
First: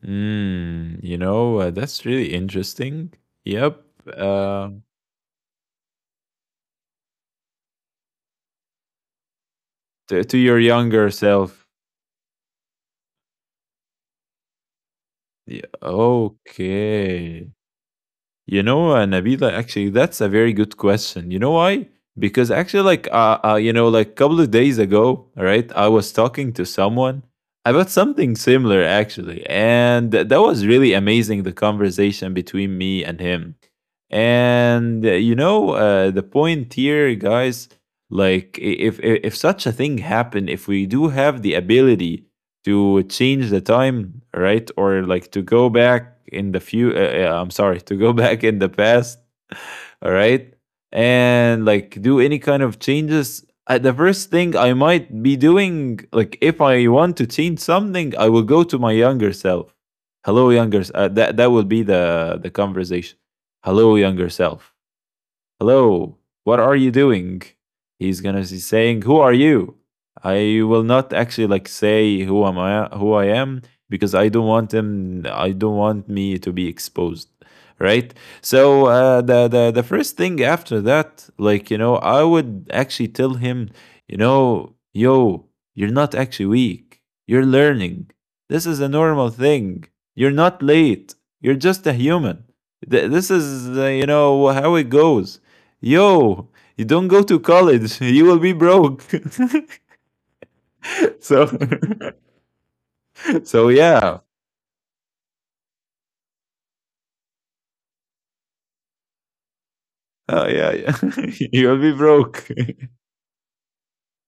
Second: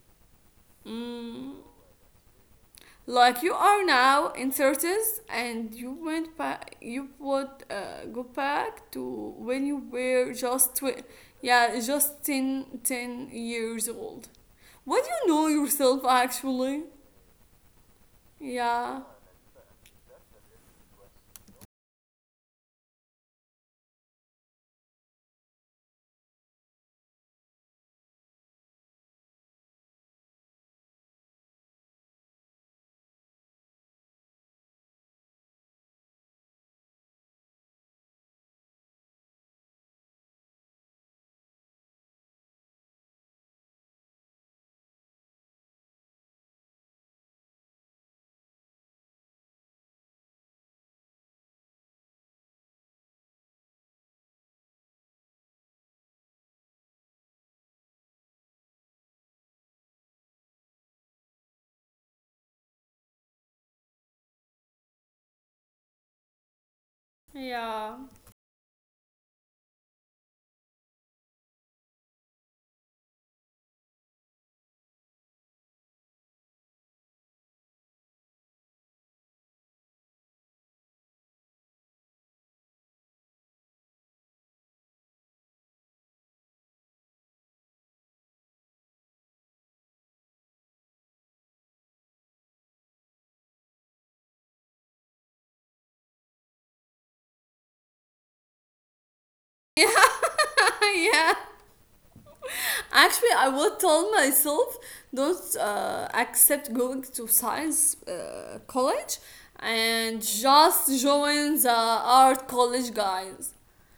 Speaker 2: Mm, you
Speaker 1: Mm,
Speaker 2: know, that's really interesting.
Speaker 1: like you
Speaker 2: Yep.
Speaker 1: are now in
Speaker 2: Uh,
Speaker 1: 30s and you went back, you would go back to when you were
Speaker 2: to your
Speaker 1: just
Speaker 2: younger self.
Speaker 1: yeah, just ten years old. What do you know
Speaker 2: Yeah,
Speaker 1: yourself actually?
Speaker 2: okay. You know,
Speaker 1: Yeah.
Speaker 2: Nabila, actually, that's a very good question. You know why? Because actually, like, you know, like a couple of days ago, all right, I was talking to someone about something similar, actually. And that was really amazing, the conversation between me and him. And, you know, the point here, guys, like, if such a thing happened, if we do have the ability to change the time, right? Or like to go back in the few. I'm sorry, to go back in the past, all right? And like do any kind of changes. The first thing I might be doing, like if I want to change something, I will go to my younger self. Hello, younger. That that will be the conversation. Hello, younger self. Hello, what are you doing? He's
Speaker 1: Yeah.
Speaker 2: gonna be saying, who are you? I will not actually like say who am I, who I am, because I don't want him, I don't want me to be exposed. Right? So the first thing after that, like, you know, I would actually tell him, you know, yo, you're not actually weak. You're learning. This is a normal thing. You're not late. You're just a human. This is, you know, how it goes. Yo, you don't go to college, you will be broke.
Speaker 1: Yeah,
Speaker 2: So
Speaker 1: yeah. Actually,
Speaker 2: so
Speaker 1: I would
Speaker 2: yeah.
Speaker 1: tell myself don't accept going to science college
Speaker 2: Oh
Speaker 1: and
Speaker 2: yeah, yeah,
Speaker 1: just
Speaker 2: you'll
Speaker 1: join
Speaker 2: be
Speaker 1: the
Speaker 2: broke.
Speaker 1: art college, guys.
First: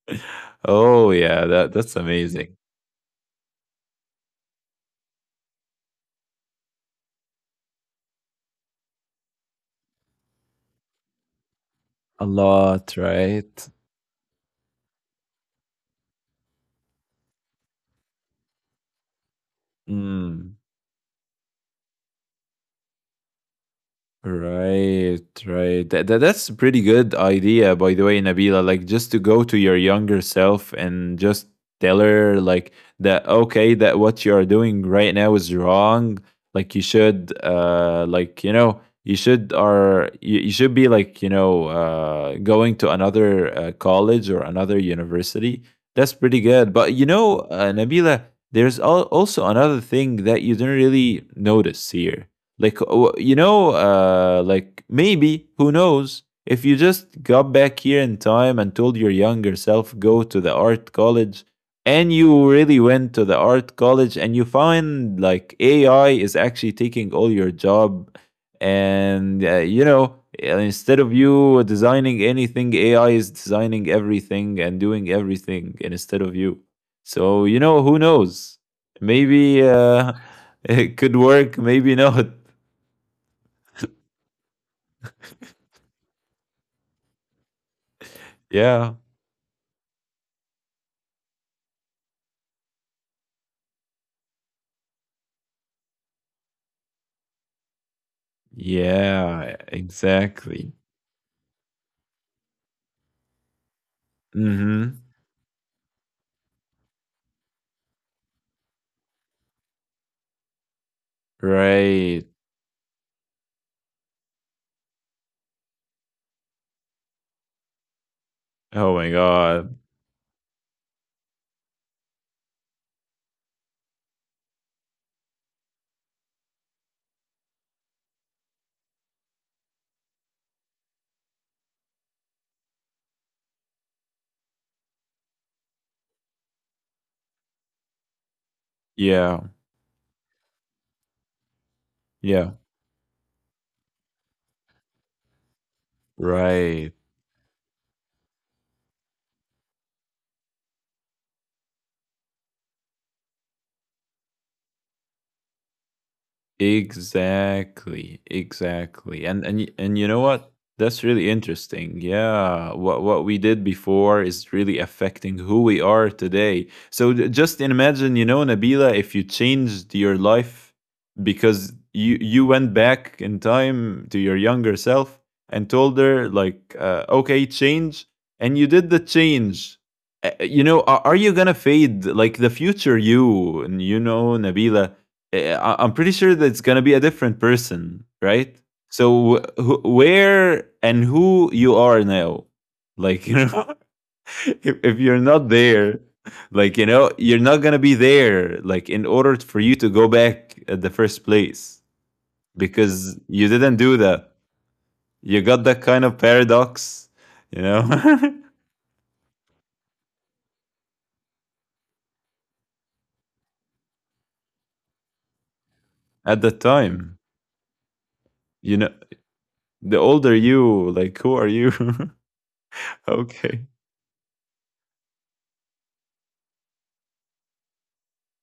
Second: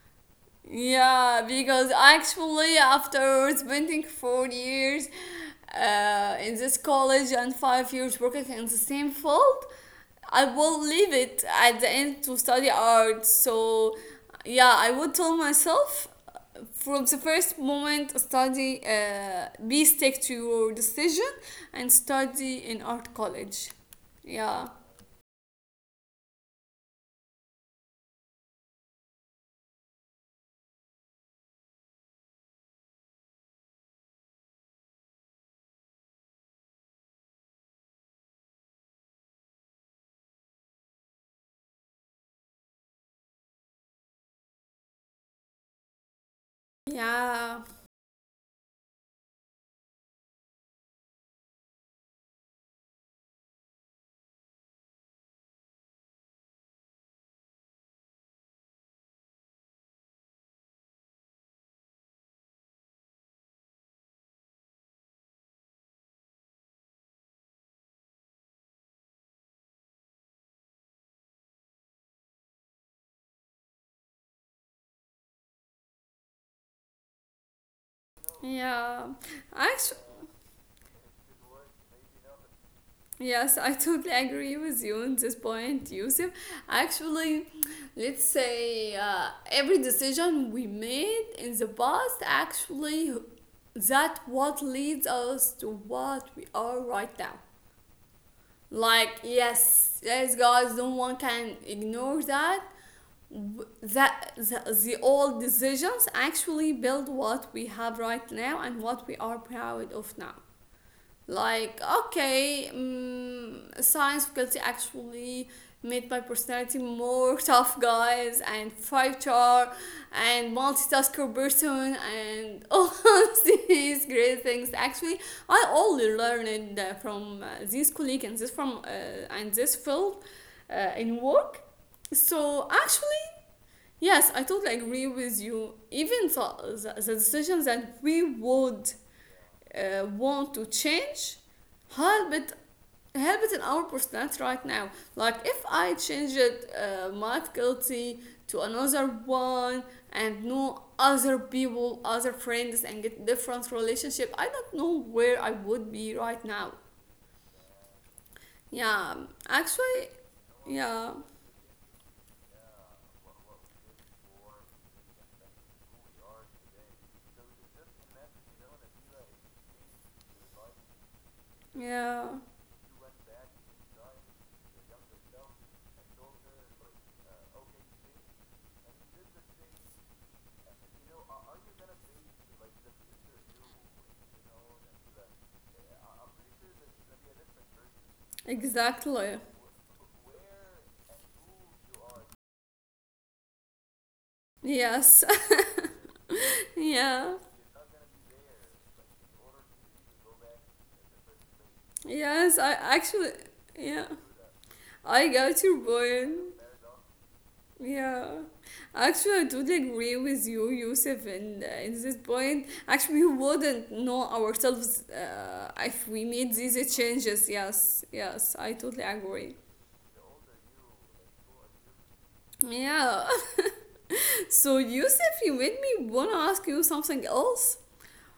Speaker 2: Oh
Speaker 1: Yeah,
Speaker 2: yeah,
Speaker 1: because
Speaker 2: that's amazing.
Speaker 1: actually, after spending 4 years in this college and 5 years working in the same field, I will leave it at the end
Speaker 2: A
Speaker 1: to study
Speaker 2: lot,
Speaker 1: art.
Speaker 2: right?
Speaker 1: So, yeah, I would tell myself from the first moment study, be stick to
Speaker 2: Mm.
Speaker 1: your decision and study in art college. Yeah.
Speaker 2: Right, right. That's a pretty good idea, by the way, Nabila. Like just to go to your younger self and just tell her like that, okay, that what you are doing right now is wrong. Like you should like, you know, you should be like, you know, going to another college or another university. That's pretty good. But you know,
Speaker 1: Yeah.
Speaker 2: Nabila, there's also another thing that you didn't really notice here, like, you know, like maybe who knows, if you just got back here in time and told your younger self go to the art college, and you really went to the art college and you find like AI is actually taking all your job, and you know, instead of you designing anything, AI is designing everything and doing everything instead of you. So you know, who knows?
Speaker 1: Yeah.
Speaker 2: Maybe
Speaker 1: Actually,
Speaker 2: it could work, maybe not.
Speaker 1: yes, I totally agree with you on this point, Yusuf. Actually, let's
Speaker 2: Yeah.
Speaker 1: say every decision we made in the past, actually, that what leads us to what we are right now. Like,
Speaker 2: Yeah,
Speaker 1: yes, yes,
Speaker 2: exactly.
Speaker 1: guys, no one can ignore that. That the
Speaker 2: Mhm.
Speaker 1: old decisions actually build what we have right now and what we are proud of now. Like,
Speaker 2: Right.
Speaker 1: okay, science faculty actually made my personality more tough guys and
Speaker 2: Oh my
Speaker 1: fighter
Speaker 2: god.
Speaker 1: and multitasker person and all these great things. Actually, I only learned from these colleagues and this from and this field in work. So actually, yes, I totally agree with you. Even so, the decision that we would
Speaker 2: Yeah.
Speaker 1: want to change help
Speaker 2: Yeah.
Speaker 1: it help it in our personality right now. Like if I change it,
Speaker 2: Right.
Speaker 1: my guilty to another one and know other people, other friends, and get different relationship, I don't know where I would be right now.
Speaker 2: Exactly, exactly.
Speaker 1: Yeah,
Speaker 2: And and you know
Speaker 1: actually.
Speaker 2: what? That's really
Speaker 1: Yeah,
Speaker 2: interesting. Yeah, what we did before is really affecting who we are today. So just imagine, you know, Nabila, if you changed your life because
Speaker 1: yeah,
Speaker 2: you went back in time to your younger self and told her like, okay, change, and you did the change. You know, are you gonna fade like the future you? And you know, Nabila, I'm pretty sure that it's gonna be a different person, right? So
Speaker 1: exactly.
Speaker 2: where and who you are now, like, you know, if you're
Speaker 1: Yes.
Speaker 2: not there, like, you know,
Speaker 1: Yeah.
Speaker 2: you're not gonna be there. Like in order for you to go back at the first place,
Speaker 1: yes i
Speaker 2: because
Speaker 1: actually
Speaker 2: you didn't do
Speaker 1: Yeah,
Speaker 2: that.
Speaker 1: I
Speaker 2: You got
Speaker 1: got your
Speaker 2: that kind of
Speaker 1: point.
Speaker 2: paradox, you know,
Speaker 1: Yeah, actually, I totally agree with you, Yusuf, in this point. Actually, we wouldn't know ourselves if we
Speaker 2: at the
Speaker 1: made these
Speaker 2: time.
Speaker 1: changes. Yes, yes, I
Speaker 2: You know,
Speaker 1: totally agree.
Speaker 2: the older you, like, who are you?
Speaker 1: Yeah,
Speaker 2: Okay.
Speaker 1: so Yusuf, you made me want to ask you something else.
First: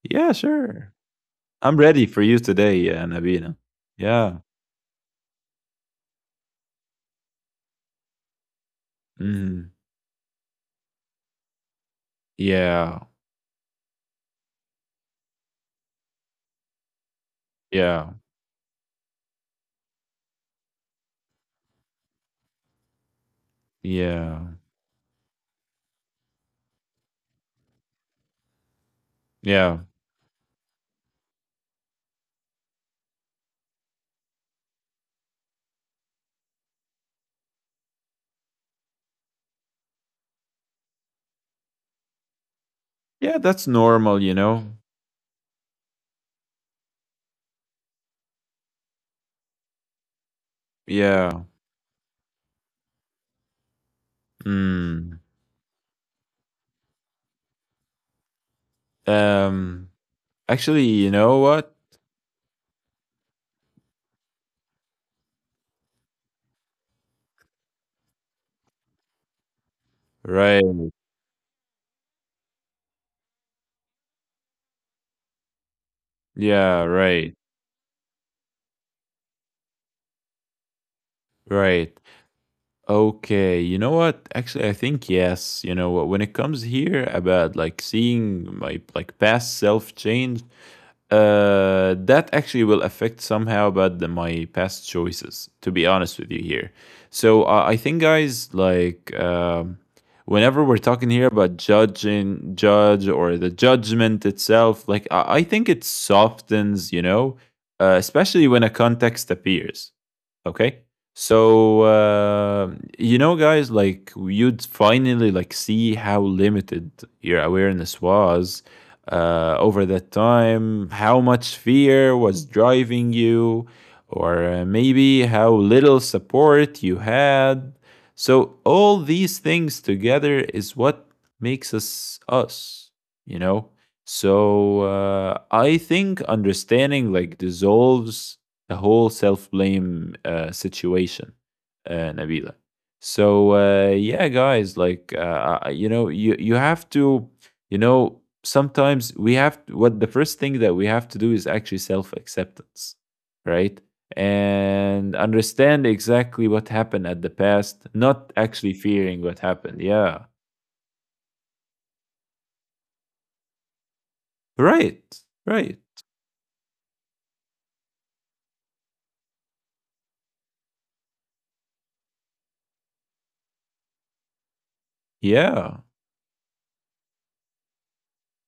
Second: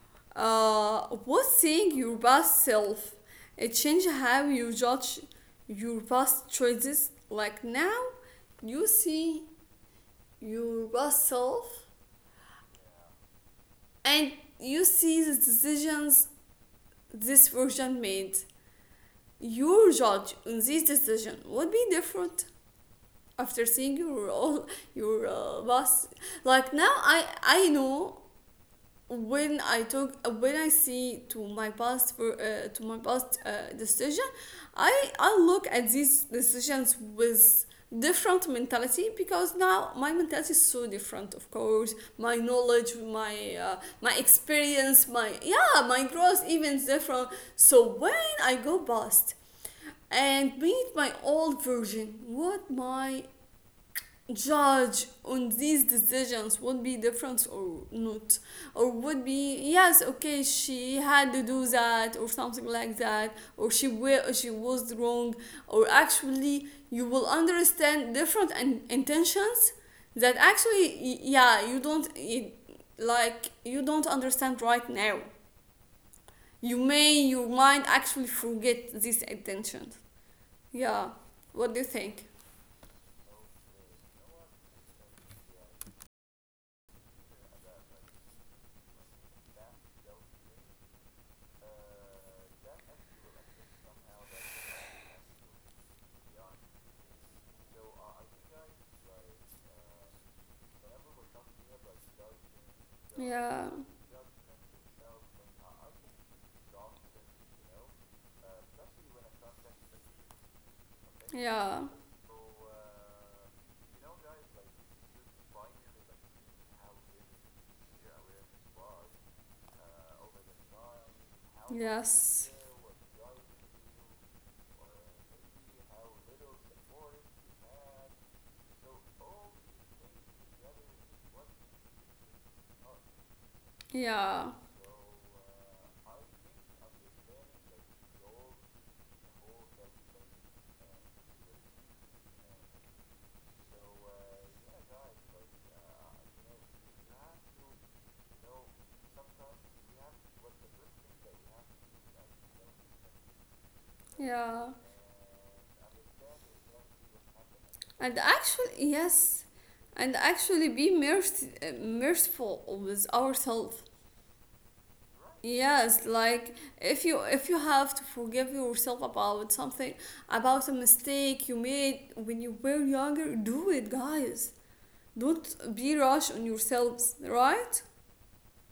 Speaker 2: Yeah, sure.
Speaker 1: What
Speaker 2: I'm
Speaker 1: saying
Speaker 2: ready
Speaker 1: your
Speaker 2: for you
Speaker 1: past
Speaker 2: today,
Speaker 1: self?
Speaker 2: Nabina.
Speaker 1: It changed
Speaker 2: Yeah.
Speaker 1: how you judge your past choices. Like now, you see
Speaker 2: Mhm.
Speaker 1: your past self
Speaker 2: Yeah.
Speaker 1: and you see the decisions this version
Speaker 2: Yeah.
Speaker 1: made. Your judge on this decision would be different after seeing your
Speaker 2: Yeah.
Speaker 1: role, your boss. Like now, I know when I
Speaker 2: Yeah.
Speaker 1: talk, when I see to my past for to my past decision, I look at these decisions with different mentality, because now my mentality is so different, of course, my knowledge, my
Speaker 2: Yeah, that's
Speaker 1: my
Speaker 2: normal, you know?
Speaker 1: experience, my, yeah, my growth even is different. So when I go past and meet my
Speaker 2: Yeah.
Speaker 1: old version, what my judge
Speaker 2: Mm.
Speaker 1: on these decisions would be? Different or not, or would be,
Speaker 2: Um,
Speaker 1: yes, okay,
Speaker 2: Actually,
Speaker 1: she
Speaker 2: you
Speaker 1: had
Speaker 2: know
Speaker 1: to do
Speaker 2: what?
Speaker 1: that or something like that, or she will, she was wrong, or actually you will understand different and intentions that
Speaker 2: Right.
Speaker 1: actually yeah, you don't like you don't understand right now. You
Speaker 2: Yeah,
Speaker 1: may,
Speaker 2: right.
Speaker 1: your mind actually forget these intentions. Yeah, what do you
Speaker 2: Right.
Speaker 1: think?
Speaker 2: Okay. You know what? Actually, I think yes. You know what? When it comes here about like seeing my like past self change, that actually will affect somehow about my past choices, to be honest with you here. So I think, guys, like whenever we're talking here about judging judge or
Speaker 1: Yeah,
Speaker 2: the judgment itself, like I think it softens, you know, especially when a context appears. Okay.
Speaker 1: yeah,
Speaker 2: So, you know, guys, like you'd finally like see how limited your awareness was over that time, how much fear
Speaker 1: yes.
Speaker 2: was driving you, or maybe how little support you had. So, all these things together is what makes us us, you know?
Speaker 1: Yeah,
Speaker 2: So, I think understanding like dissolves the whole self blame situation, Nabila. So yeah, guys, like you know, you have to, you know, sometimes we have to, what the first thing that we have to do is actually self acceptance, right?
Speaker 1: yeah.
Speaker 2: And understand exactly what happened at the
Speaker 1: And
Speaker 2: past, not
Speaker 1: actually,
Speaker 2: actually
Speaker 1: yes,
Speaker 2: fearing what happened.
Speaker 1: and
Speaker 2: Yeah,
Speaker 1: actually be merciful with ourselves.
Speaker 2: right,
Speaker 1: Yes,
Speaker 2: right.
Speaker 1: like if you, if you have to forgive yourself about something, about a mistake you made when you were younger, do it, guys. Don't be
Speaker 2: Yeah.
Speaker 1: rush on yourselves, right?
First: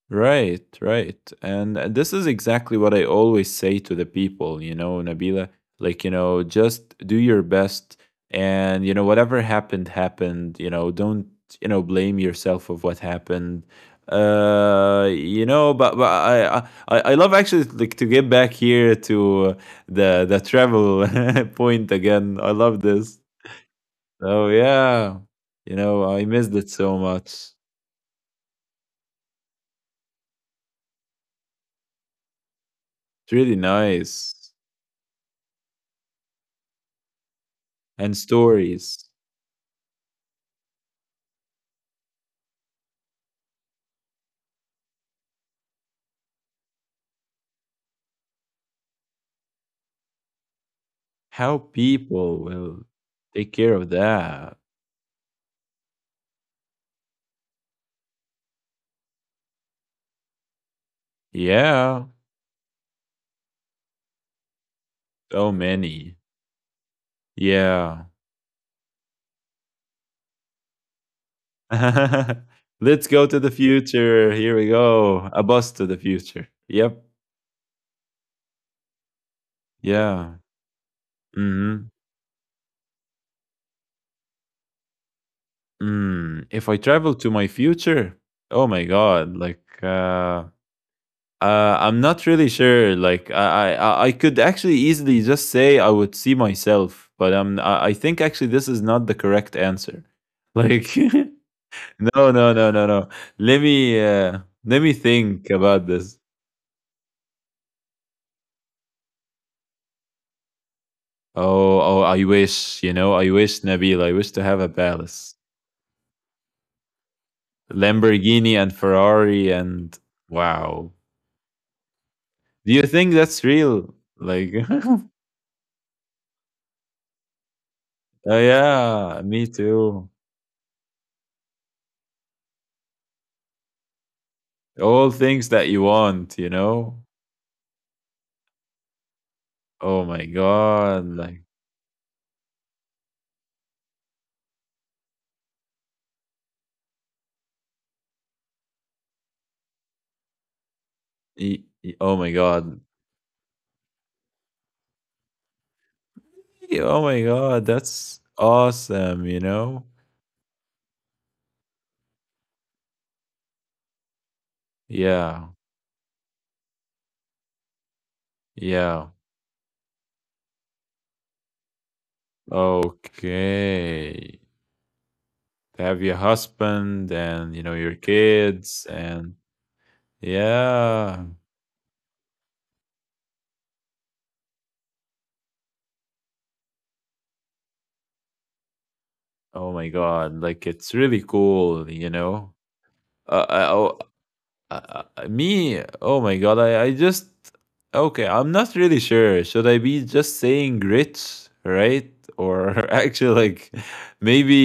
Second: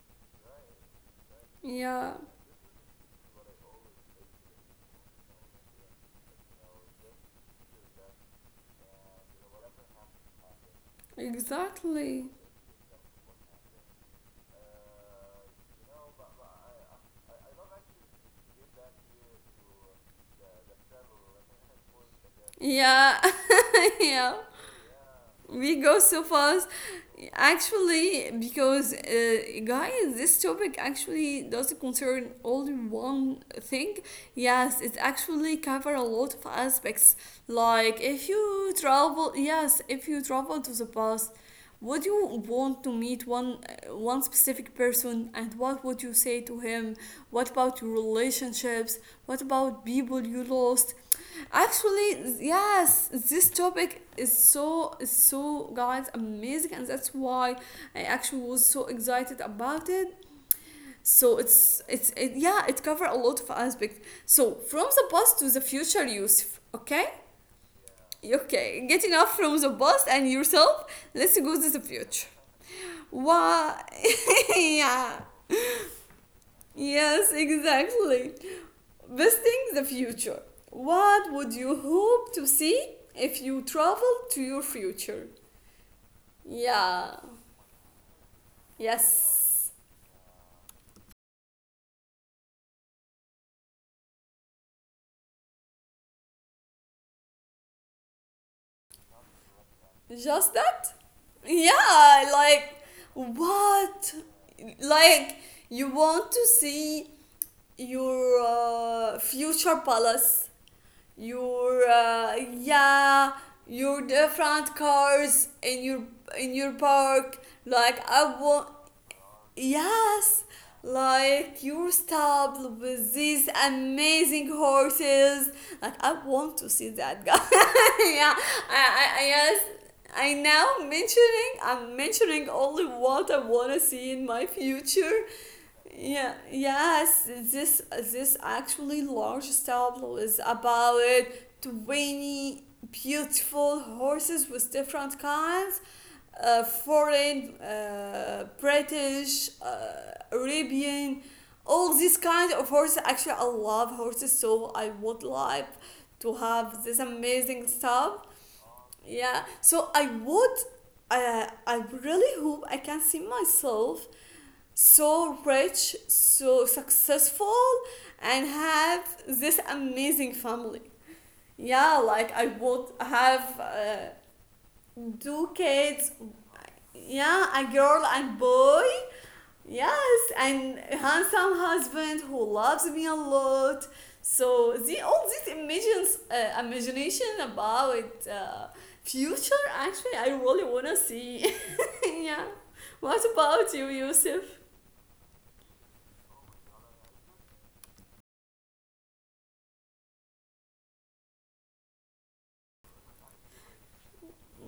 Speaker 2: Right, right. And this
Speaker 1: Yeah,
Speaker 2: is exactly what I always say to the people, you know, Nabila, like, you know, just do your best and, you know, whatever happened, happened, you know, don't, you know, blame
Speaker 1: exactly.
Speaker 2: yourself of what happened. You know, but I love actually like to get back here to the travel point again. I love
Speaker 1: Yeah,
Speaker 2: this.
Speaker 1: yeah.
Speaker 2: Oh yeah.
Speaker 1: We
Speaker 2: You
Speaker 1: go
Speaker 2: know,
Speaker 1: so
Speaker 2: I missed
Speaker 1: fast
Speaker 2: it so much.
Speaker 1: actually, because, guys, this topic actually doesn't concern only
Speaker 2: It's
Speaker 1: one
Speaker 2: really
Speaker 1: thing.
Speaker 2: nice.
Speaker 1: Yes, it actually cover a lot of aspects. Like
Speaker 2: And
Speaker 1: if you
Speaker 2: stories.
Speaker 1: travel, yes, if you travel to the past, would you want to meet one, one specific person, and what would you say to him? What about your relationships? What about people you lost?
Speaker 2: How
Speaker 1: Actually,
Speaker 2: people will
Speaker 1: yes, this
Speaker 2: take care of
Speaker 1: topic is
Speaker 2: that.
Speaker 1: so, is so, guys, amazing, and that's why I actually was so excited about it. So it's
Speaker 2: Yeah,
Speaker 1: it's it, yeah, it covers a lot of aspects. So from the past to
Speaker 2: so
Speaker 1: the future,
Speaker 2: many.
Speaker 1: Yusuf. Okay,
Speaker 2: Yeah.
Speaker 1: okay, get enough from the past and yourself. Let's go to the future.
Speaker 2: Let's go to the
Speaker 1: Why?
Speaker 2: future. Here we
Speaker 1: Yeah.
Speaker 2: go. A bus to the future. Yep.
Speaker 1: Yes, exactly. Visiting the
Speaker 2: Yeah.
Speaker 1: future. What would you
Speaker 2: hmm
Speaker 1: hope to see if you traveled to your future?
Speaker 2: Mm. If I travel
Speaker 1: Yeah,
Speaker 2: to my future, oh my god, like
Speaker 1: yes.
Speaker 2: I'm not really sure. Like I could actually easily just say I would see myself, but I think actually this is not the correct answer.
Speaker 1: Just that?
Speaker 2: Like
Speaker 1: Yeah,
Speaker 2: no, no, no,
Speaker 1: like
Speaker 2: no, no. Let me
Speaker 1: what?
Speaker 2: uh, let me
Speaker 1: Like
Speaker 2: think about
Speaker 1: you
Speaker 2: this.
Speaker 1: want to see your future palace,
Speaker 2: Oh,
Speaker 1: your
Speaker 2: oh, I wish, you know,
Speaker 1: yeah,
Speaker 2: I wish, Nabil,
Speaker 1: your
Speaker 2: I wish to have a
Speaker 1: different
Speaker 2: palace,
Speaker 1: cars in your park. Like I
Speaker 2: Lamborghini
Speaker 1: want.
Speaker 2: and Ferrari, and
Speaker 1: Yes,
Speaker 2: wow.
Speaker 1: like your
Speaker 2: Do
Speaker 1: stable
Speaker 2: you
Speaker 1: with
Speaker 2: think that's
Speaker 1: these
Speaker 2: real?
Speaker 1: amazing
Speaker 2: Like, oh
Speaker 1: horses. Like I want to see that guy. Yeah, I, I,
Speaker 2: yeah,
Speaker 1: I
Speaker 2: me
Speaker 1: yes.
Speaker 2: too.
Speaker 1: I now mentioning. I'm mentioning only what I wanna see in my
Speaker 2: All
Speaker 1: future.
Speaker 2: things that you
Speaker 1: Yeah,
Speaker 2: want, you know.
Speaker 1: yes, this actually large
Speaker 2: Oh
Speaker 1: stable
Speaker 2: my
Speaker 1: is about
Speaker 2: god, like,
Speaker 1: 20 beautiful horses with different kinds, foreign, British, Arabian, all
Speaker 2: oh
Speaker 1: these
Speaker 2: my
Speaker 1: kind of
Speaker 2: god,
Speaker 1: horses. Actually, I love horses, so I would like to have
Speaker 2: Oh
Speaker 1: this
Speaker 2: my god,
Speaker 1: amazing
Speaker 2: that's
Speaker 1: stuff.
Speaker 2: awesome, you
Speaker 1: Yeah,
Speaker 2: know.
Speaker 1: so I would, I really hope I can see myself so
Speaker 2: Yeah,
Speaker 1: rich, so successful, and
Speaker 2: yeah.
Speaker 1: have this amazing family. Yeah, like I would have,
Speaker 2: Okay.
Speaker 1: two
Speaker 2: To have
Speaker 1: kids,
Speaker 2: your husband
Speaker 1: yeah,
Speaker 2: and you
Speaker 1: a
Speaker 2: know your
Speaker 1: girl and boy.
Speaker 2: kids and
Speaker 1: Yes, and
Speaker 2: yeah.
Speaker 1: handsome husband who loves me a lot. So the all these imagines, imagination about future.
Speaker 2: Oh my
Speaker 1: Actually, I
Speaker 2: god,
Speaker 1: really
Speaker 2: like it's
Speaker 1: wanna
Speaker 2: really
Speaker 1: see.
Speaker 2: cool, you
Speaker 1: Yeah.
Speaker 2: know.
Speaker 1: What about you,
Speaker 2: Uh,
Speaker 1: Yusuf?
Speaker 2: me, oh my god, I just okay, I'm not really sure, should I be just saying rich, right? Or actually, like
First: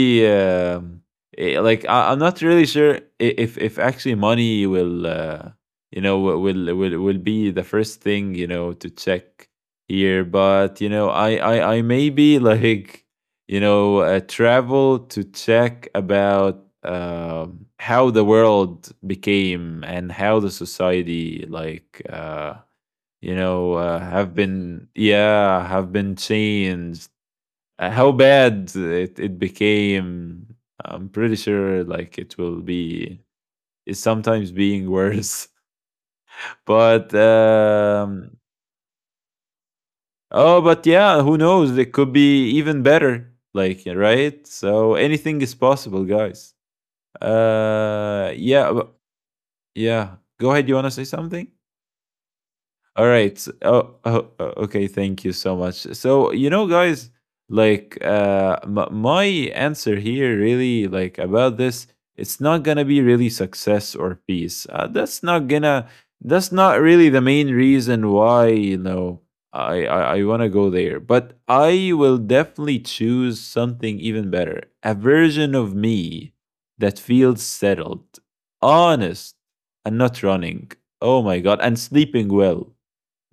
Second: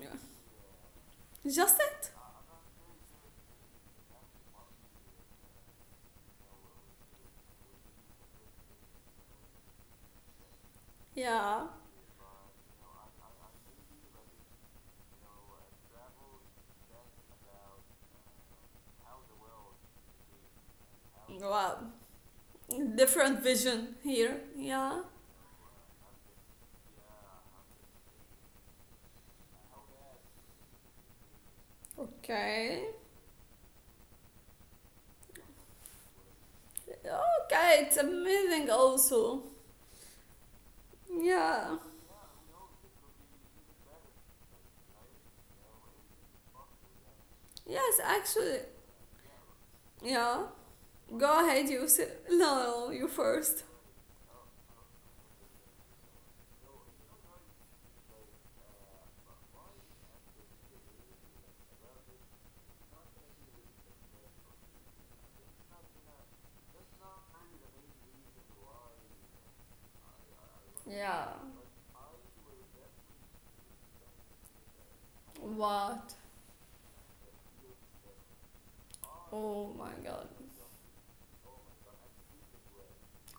Speaker 1: Yeah. Just
Speaker 2: like
Speaker 1: it.
Speaker 2: I'm not really sure if actually money will you know will be the first thing, you know, to check here. But you know
Speaker 1: Yeah.
Speaker 2: I maybe like you know, travel to check about how the world became and how the society,
Speaker 1: Wow.
Speaker 2: like,
Speaker 1: Different
Speaker 2: you know,
Speaker 1: vision here.
Speaker 2: have
Speaker 1: Yeah.
Speaker 2: been, yeah, have been changed. How bad it became. I'm pretty sure, like,
Speaker 1: Okay.
Speaker 2: it's sometimes being worse. But,
Speaker 1: Okay, it's amazing also.
Speaker 2: oh, but yeah, who
Speaker 1: Yeah.
Speaker 2: knows? It could be even better. Like, right? So anything is possible, guys.
Speaker 1: Yes,
Speaker 2: Uh,
Speaker 1: actually.
Speaker 2: yeah, w- yeah.
Speaker 1: Yeah.
Speaker 2: Go ahead. You want to say
Speaker 1: Go ahead,
Speaker 2: something?
Speaker 1: you. No, no, you
Speaker 2: All right.
Speaker 1: first.
Speaker 2: So, okay. Thank you so much. So, you know, guys, like, my answer here really, like, about this, it's not gonna be really success or peace. That's not really the main reason why, you know, I wanna go there.
Speaker 1: Yeah.
Speaker 2: But I will definitely choose something even better. A version of
Speaker 1: What?
Speaker 2: me that feels settled, honest,
Speaker 1: Oh my
Speaker 2: and
Speaker 1: god.
Speaker 2: not running. Oh my god, and sleeping well.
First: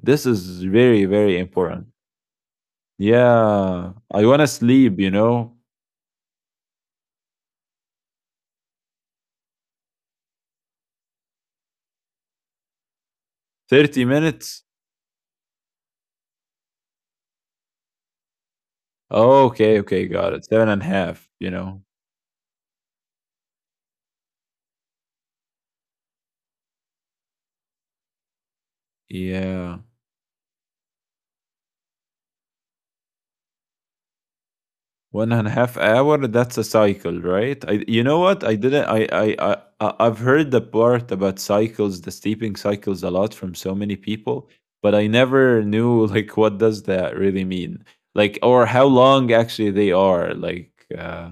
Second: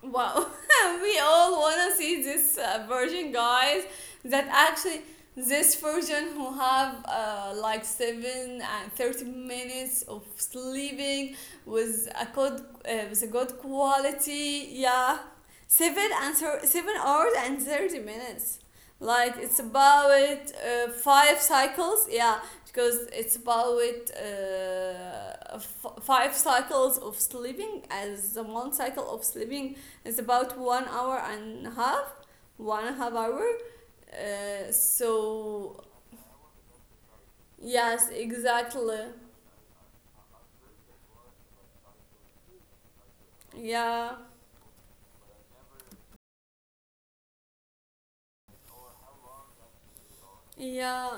Speaker 2: This
Speaker 1: Wow,
Speaker 2: is very,
Speaker 1: we
Speaker 2: very
Speaker 1: all
Speaker 2: important.
Speaker 1: wanna see this version, guys.
Speaker 2: Yeah, I want
Speaker 1: That
Speaker 2: to sleep,
Speaker 1: actually,
Speaker 2: you know?
Speaker 1: this version who have like 7:30 of sleeping with a good, with a good
Speaker 2: 30 minutes?
Speaker 1: quality. Yeah, 7 hours and 30 minutes. Like it's
Speaker 2: Okay, okay, got it.
Speaker 1: about
Speaker 2: Seven and a half,
Speaker 1: five
Speaker 2: you know?
Speaker 1: cycles. Yeah, because it's about five cycles of sleeping, as one cycle of
Speaker 2: Yeah.
Speaker 1: sleeping it's about 1 hour and a half, one and a half hour.
Speaker 2: One and a half
Speaker 1: So,
Speaker 2: hour, that's a cycle, right? You know
Speaker 1: yes,
Speaker 2: what? I didn't,
Speaker 1: exactly.
Speaker 2: I- I've heard the part about cycles, the sleeping cycles a lot from so many
Speaker 1: Yeah,
Speaker 2: people, but I never knew, like, what does that really mean? Like, or how long actually they are. Like,
Speaker 1: yeah.
Speaker 2: uh,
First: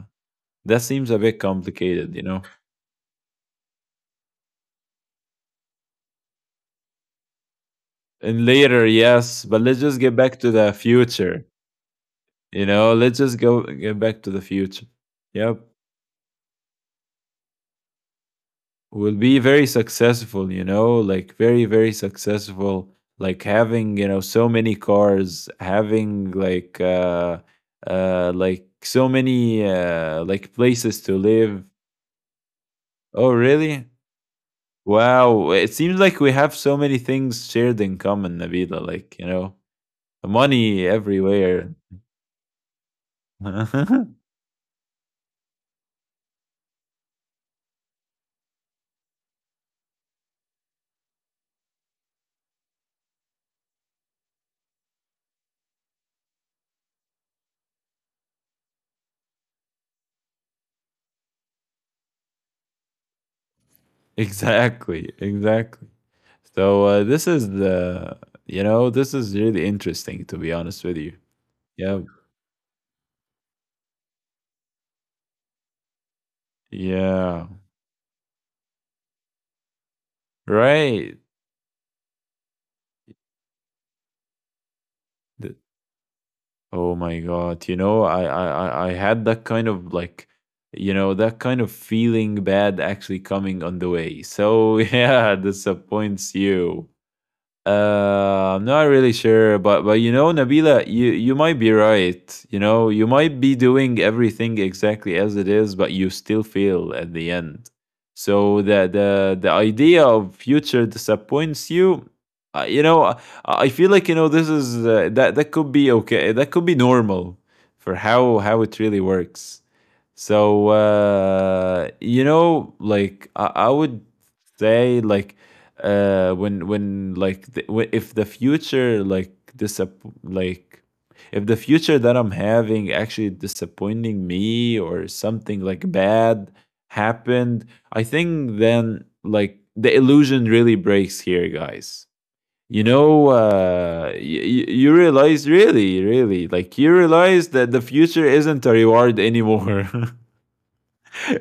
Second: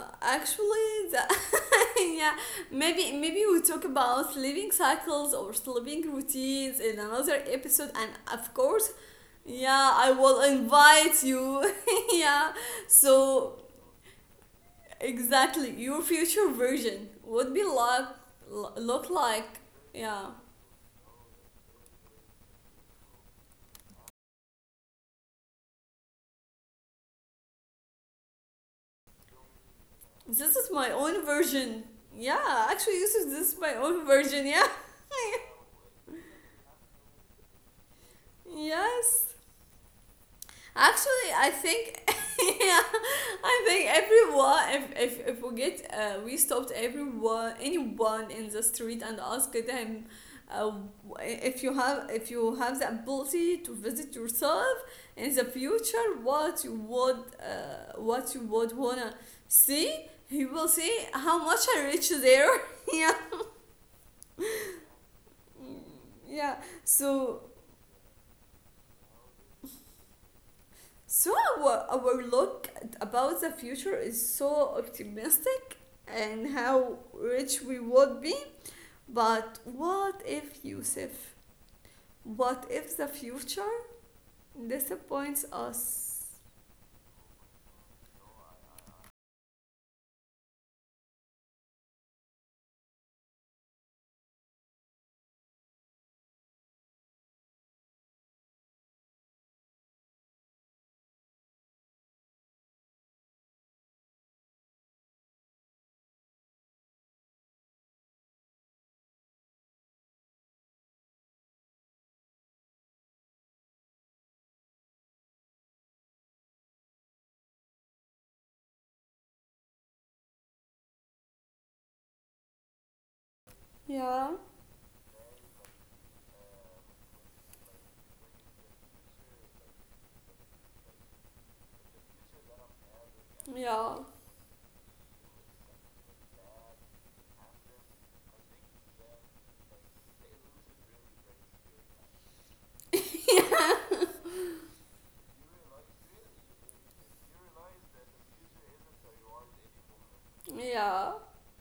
Speaker 2: that
Speaker 1: Actually,
Speaker 2: seems a
Speaker 1: the,
Speaker 2: bit complicated, you
Speaker 1: yeah.
Speaker 2: know?
Speaker 1: Maybe, maybe we talk about sleeping cycles or sleeping routines in another episode, and
Speaker 2: And
Speaker 1: of course,
Speaker 2: later, yes, but let's
Speaker 1: yeah,
Speaker 2: just
Speaker 1: I
Speaker 2: get
Speaker 1: will
Speaker 2: back to the
Speaker 1: invite
Speaker 2: future.
Speaker 1: you. Yeah.
Speaker 2: You know, let's just
Speaker 1: So
Speaker 2: go get back to the future. Yep.
Speaker 1: exactly, your future version would be like, look
Speaker 2: We'll be
Speaker 1: like.
Speaker 2: very
Speaker 1: Yeah.
Speaker 2: successful, you know, like very, very successful. Like having, you know, so many cars, having like so many
Speaker 1: This
Speaker 2: like
Speaker 1: is my
Speaker 2: places to
Speaker 1: own
Speaker 2: live.
Speaker 1: version. Yeah, actually, Yusuf,
Speaker 2: Oh
Speaker 1: this is my
Speaker 2: really?
Speaker 1: own version. Yeah.
Speaker 2: Wow. It seems like we have so many things shared in common, Nabila, like, you
Speaker 1: Yes.
Speaker 2: know, money
Speaker 1: Actually, I
Speaker 2: everywhere.
Speaker 1: think, yeah, I think everyone, if if we get, we stopped everyone, anyone in the street and asked them, uh, if you have, if you have the ability to visit yourself in the future, what you would, what you would wanna see, he will see how much I reach there. Yeah.
Speaker 2: Exactly, exactly.
Speaker 1: Yeah.
Speaker 2: So
Speaker 1: So
Speaker 2: you know, this is really interesting to be honest with you.
Speaker 1: so
Speaker 2: Yeah,
Speaker 1: our look about the future is so optimistic and how
Speaker 2: yeah,
Speaker 1: rich we would be. But what if,
Speaker 2: right.
Speaker 1: Yusuf? What if the future disappoints
Speaker 2: Th-
Speaker 1: us?
Speaker 2: Oh my God, you know, I had that kind of like, you know, that kind of feeling bad actually coming on the way. So yeah, disappoints you. I'm not really sure, but you know, Nabila, you might be right. You know, you might be doing everything exactly as it is, but you still fail at the end. So the idea of future disappoints you. You know, I feel like, you know, this is that that could be okay. That could be normal for how it really works. So you know, like I
Speaker 1: Yeah.
Speaker 2: would say, like when like the, wh- if the future like disapp- like if the future that I'm having actually
Speaker 1: Yeah.
Speaker 2: disappointing me or something like bad happened, I think then like the illusion really breaks here, guys. you know uh y- y- you realize, really, really, like, you realize that the future isn't a reward anymore.
Speaker 1: Yeah.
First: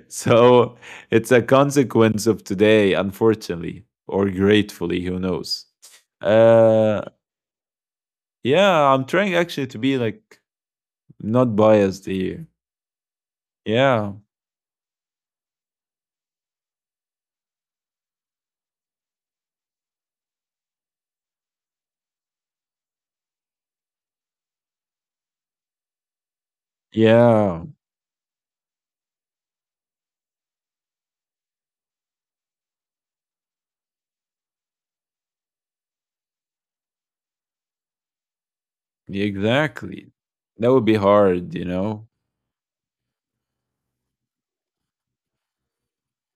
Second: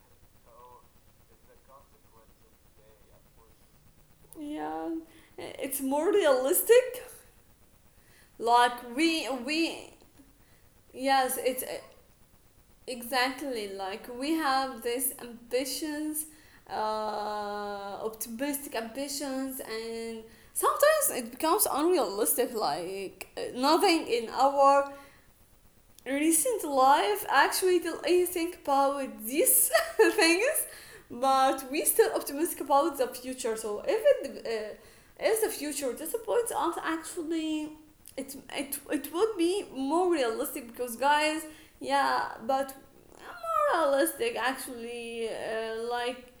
Speaker 2: So it's a consequence of today, unfortunately, or
Speaker 1: Yeah.
Speaker 2: gratefully, who knows?
Speaker 1: It's more
Speaker 2: Uh,
Speaker 1: realistic. Like
Speaker 2: yeah, I'm
Speaker 1: we
Speaker 2: trying actually to
Speaker 1: we
Speaker 2: be like
Speaker 1: yes,
Speaker 2: not
Speaker 1: it's.
Speaker 2: biased here.
Speaker 1: Exactly, like
Speaker 2: Yeah,
Speaker 1: we have this ambitions, uh, optimistic ambitions, and sometimes it becomes unrealistic. Like, nothing in our recent life
Speaker 2: yeah,
Speaker 1: actually did anything about these things, but we still optimistic about the future. So if it, if the future disappoints us, actually, it would be
Speaker 2: exactly.
Speaker 1: more realistic
Speaker 2: That would be
Speaker 1: because guys.
Speaker 2: hard, you know?
Speaker 1: Yeah, but realistic actually, like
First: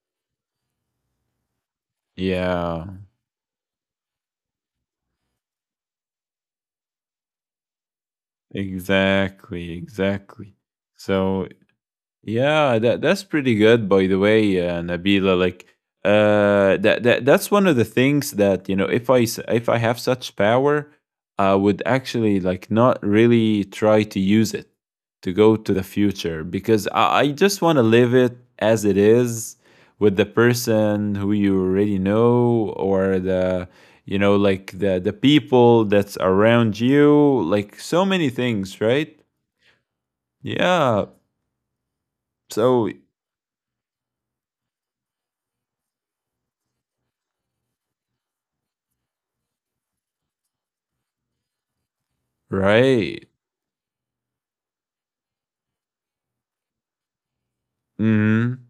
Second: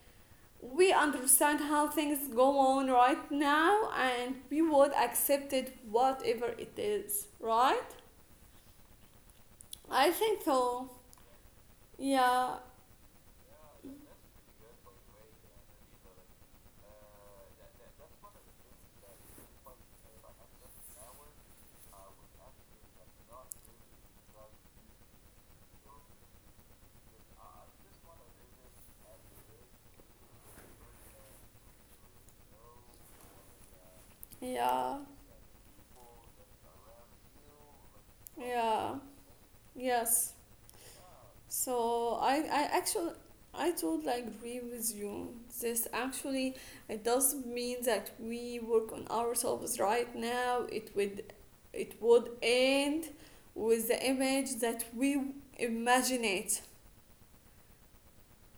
Speaker 1: we understand how things go on
Speaker 2: Yeah,
Speaker 1: right now, and we would accept it whatever it is, right?
Speaker 2: exactly,
Speaker 1: I think
Speaker 2: exactly.
Speaker 1: so.
Speaker 2: So
Speaker 1: Yeah,
Speaker 2: yeah, that's pretty good, by the way, Nabila. Like, that's one of the things that, you know, if I have such power, I would actually like not really try to use it to go to the future because I just want to live it as it is with the person who you already know, or the you know, like
Speaker 1: yeah,
Speaker 2: the people that's around you, like so many
Speaker 1: yeah,
Speaker 2: things, right?
Speaker 1: yes.
Speaker 2: Yeah.
Speaker 1: So I
Speaker 2: So
Speaker 1: actually, I totally agree with you. This actually, it does mean that we work on ourselves right now. It would, it would end
Speaker 2: right.
Speaker 1: with the image that we imagine it,
Speaker 2: Hmm.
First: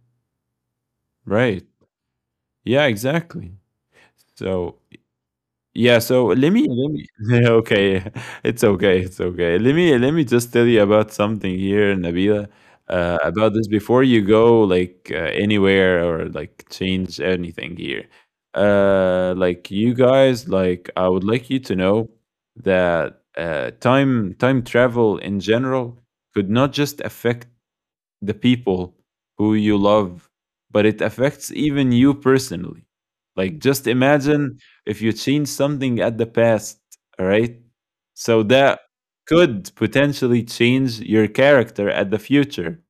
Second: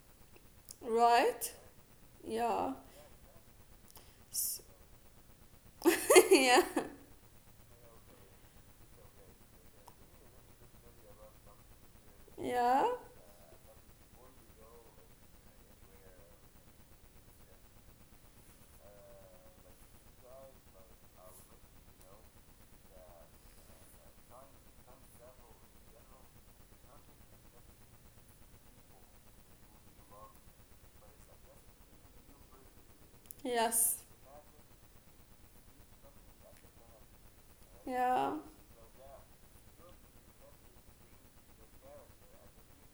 Speaker 1: right?
Speaker 2: Right.
Speaker 1: Yeah.
Speaker 2: Yeah, exactly.
Speaker 1: S-
Speaker 2: So yeah, so
Speaker 1: yeah.
Speaker 2: let me okay. It's okay, it's okay. Let me just tell you about something here, Nabila,
Speaker 1: Yeah.
Speaker 2: about this before you go like anywhere or like change anything here. Uh, like, you guys, like, I would like you to know that time travel in general could not just affect the people who you love, but it affects even you personally. Like, just
Speaker 1: Yes.
Speaker 2: imagine if you change something at the past, all right?
Speaker 1: Yeah.
Speaker 2: So that could potentially change your character at the future.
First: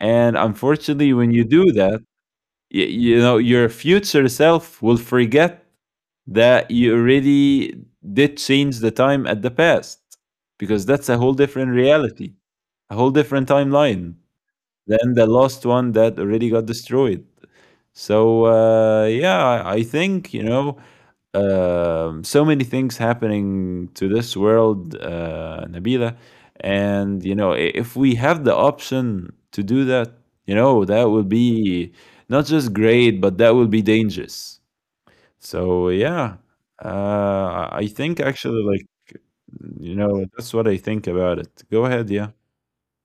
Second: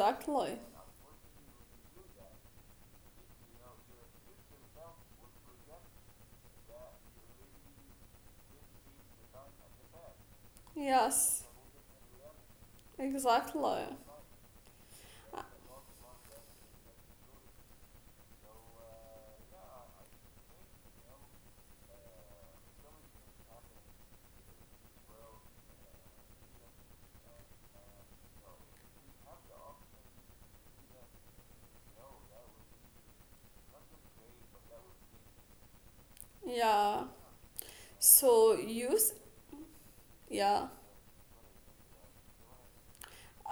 Speaker 2: And unfortunately, when you do that, you know, your future self will forget that you already did change the time at the past, because that's a whole
Speaker 1: Yes.
Speaker 2: different reality, a whole different
Speaker 1: Exactly.
Speaker 2: timeline. Then the
Speaker 1: Uh,
Speaker 2: last one that already got destroyed. So yeah, I think, you know, so many things happening to this world, Nabila, and you know if we have the option to do that, you know, that would be not just great, but that would be dangerous. So
Speaker 1: Yeah.
Speaker 2: yeah,
Speaker 1: So
Speaker 2: I think
Speaker 1: use,
Speaker 2: actually, like, you
Speaker 1: yeah.
Speaker 2: know, that's what I think about it. Go ahead, yeah,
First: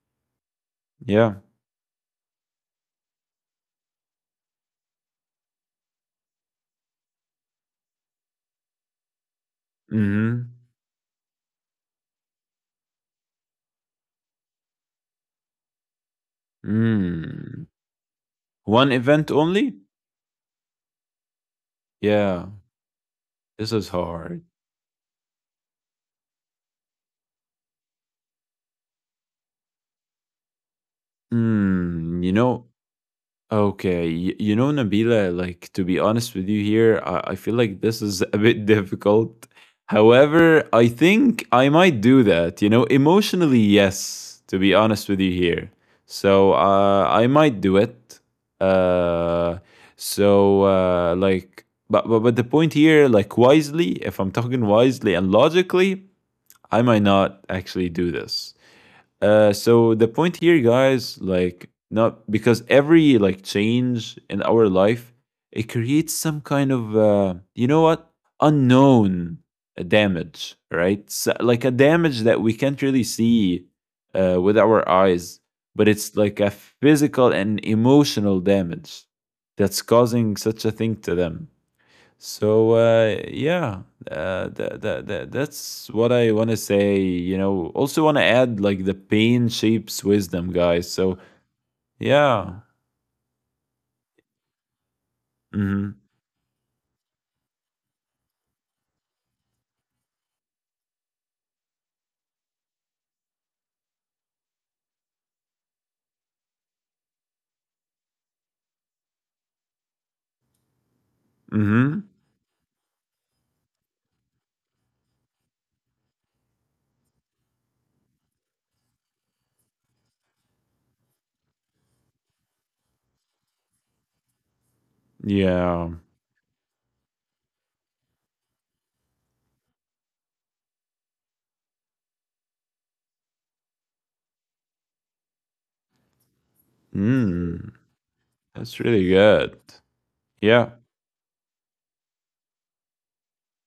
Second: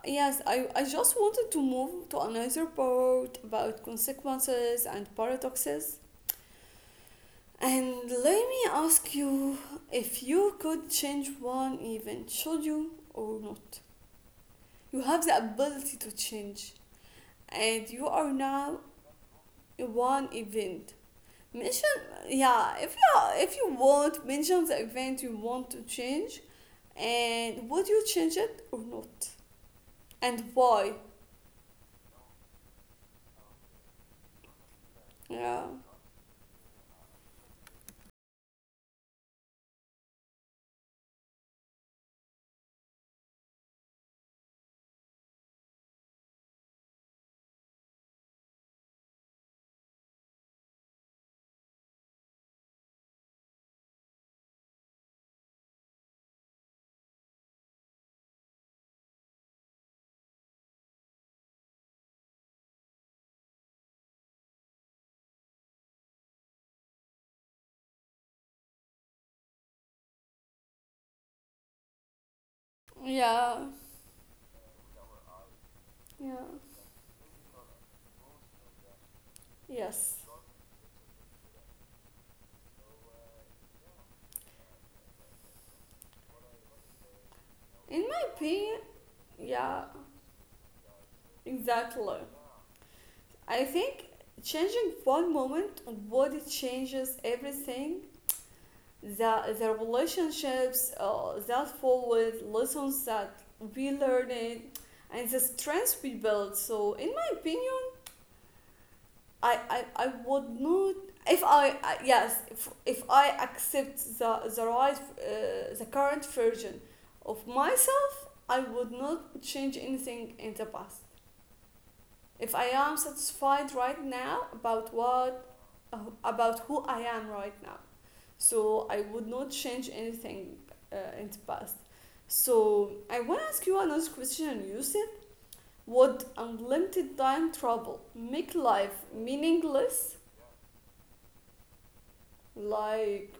Speaker 1: Yes, I just
Speaker 2: yeah.
Speaker 1: wanted to move to another part about consequences and paradoxes. And let me ask you, if
Speaker 2: Mm-hmm.
Speaker 1: you could change one event, should you or not? You have the ability to change,
Speaker 2: Mm.
Speaker 1: and you are
Speaker 2: One
Speaker 1: now
Speaker 2: event only?
Speaker 1: one event. Mention,
Speaker 2: Yeah,
Speaker 1: yeah, if you,
Speaker 2: this is
Speaker 1: if you
Speaker 2: hard.
Speaker 1: want, mention the event you want to change, and would you change it or not, and why?
Speaker 2: Hmm, you know, okay, you know, Nabila, like, to
Speaker 1: Yeah,
Speaker 2: be honest with you here, I feel like this is a bit difficult. However, I think I might do that, you know, emotionally, yes, to be honest with you here. So I might do it. Uh, like, but the point here, like, wisely, if I'm talking wisely and logically, I might not actually do this. So the point here, guys, like, not because every like change in our life, it creates some kind of you know what, unknown damage, right? So, like, a damage that we can't really
Speaker 1: yeah,
Speaker 2: see with our eyes, but it's
Speaker 1: yeah.
Speaker 2: like a physical and emotional damage that's
Speaker 1: Yes.
Speaker 2: causing such a thing to them. So yeah, that's what I want to say. You know,
Speaker 1: In
Speaker 2: also
Speaker 1: my
Speaker 2: want to add,
Speaker 1: opinion,
Speaker 2: like, the pain
Speaker 1: yeah,
Speaker 2: shapes wisdom, guys. So
Speaker 1: exactly.
Speaker 2: yeah,
Speaker 1: I think changing one moment on
Speaker 2: mm-hmm,
Speaker 1: body changes everything. The relationships that followed, lessons that we learned, and the strengths we built. So, in my opinion, I would not. If I,
Speaker 2: mm-hmm,
Speaker 1: I yes, if I accept the right the current version of myself, I would not change anything in the past. If I am satisfied right now about what,
Speaker 2: yeah,
Speaker 1: uh, about who I am right now. So I would not change anything in the past. So I want to ask you another question, Yusuf. Would unlimited
Speaker 2: mm,
Speaker 1: time travel
Speaker 2: that's
Speaker 1: make
Speaker 2: really
Speaker 1: life
Speaker 2: good.
Speaker 1: meaningless?
Speaker 2: Yeah,
Speaker 1: Like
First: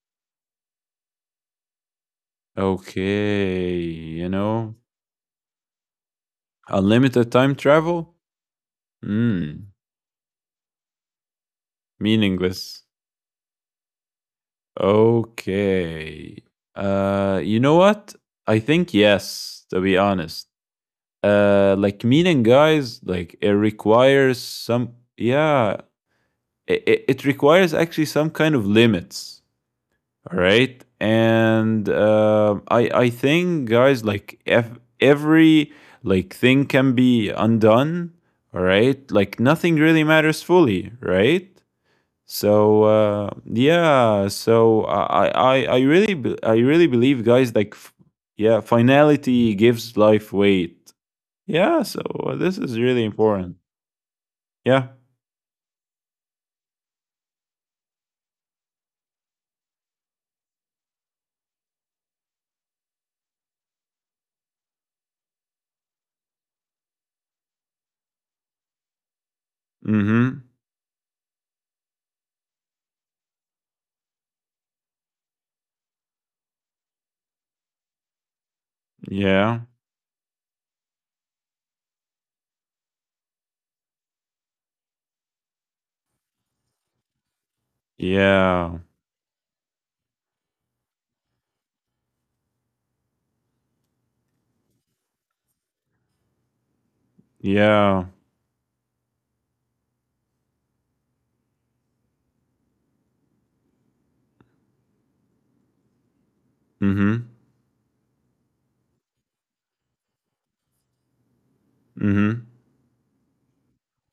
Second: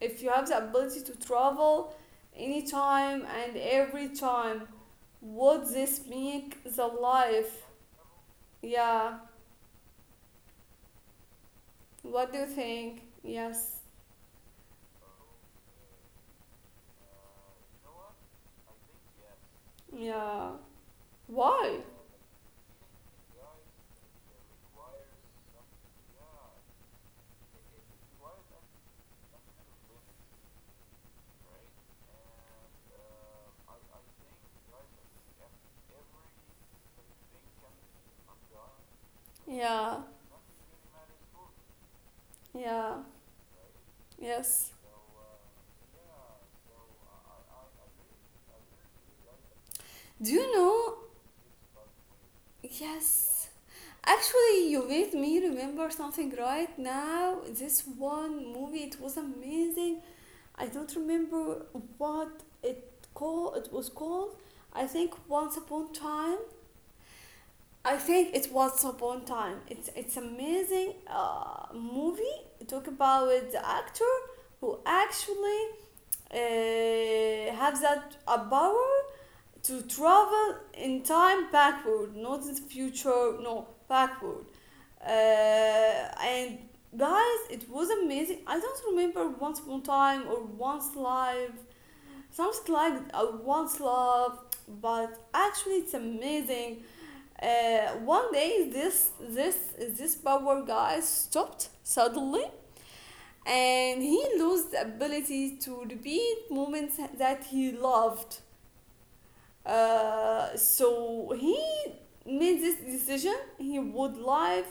Speaker 1: if you have the ability to travel anytime and
Speaker 2: okay,
Speaker 1: every
Speaker 2: you
Speaker 1: time,
Speaker 2: know,
Speaker 1: would this make the
Speaker 2: unlimited time
Speaker 1: life?
Speaker 2: travel,
Speaker 1: Yeah.
Speaker 2: mm,
Speaker 1: What do you
Speaker 2: meaningless.
Speaker 1: think? Yes.
Speaker 2: Okay, you know what? I think yes. To be
Speaker 1: Yeah.
Speaker 2: honest,
Speaker 1: Why?
Speaker 2: like meaning, guys, like, it requires some, yeah, it requires actually some kind of limits, all right? And I think, guys, like, if every thing can be undone, all right,
Speaker 1: Yeah,
Speaker 2: like nothing really matters fully, right?
Speaker 1: yeah,
Speaker 2: So
Speaker 1: yes.
Speaker 2: yeah, so I really believe, guys, like yeah, finality
Speaker 1: Do you
Speaker 2: gives
Speaker 1: know?
Speaker 2: life weight. Yeah, so this is
Speaker 1: Yes.
Speaker 2: really important.
Speaker 1: Actually, you made me
Speaker 2: Yeah.
Speaker 1: remember something right now. This one movie, it was amazing. I don't remember what it called. It was called. I think Once Upon Time. I think it was Upon Time. It's amazing
Speaker 2: Mm-hmm.
Speaker 1: movie. Talk about the actor who actually have that power to
Speaker 2: Yeah.
Speaker 1: travel in time backward, not in the future, no, backward. And guys, it was amazing. I don't remember
Speaker 2: Yeah.
Speaker 1: Once Upon a Time or Once Life. Something like Once Love, but actually it's amazing. Uh, One
Speaker 2: Yeah.
Speaker 1: day, this power guy stopped suddenly, and he lost the ability to repeat moments that he
Speaker 2: Mm-hmm.
Speaker 1: loved. So he made this
Speaker 2: Mm-hmm.
Speaker 1: decision. He would live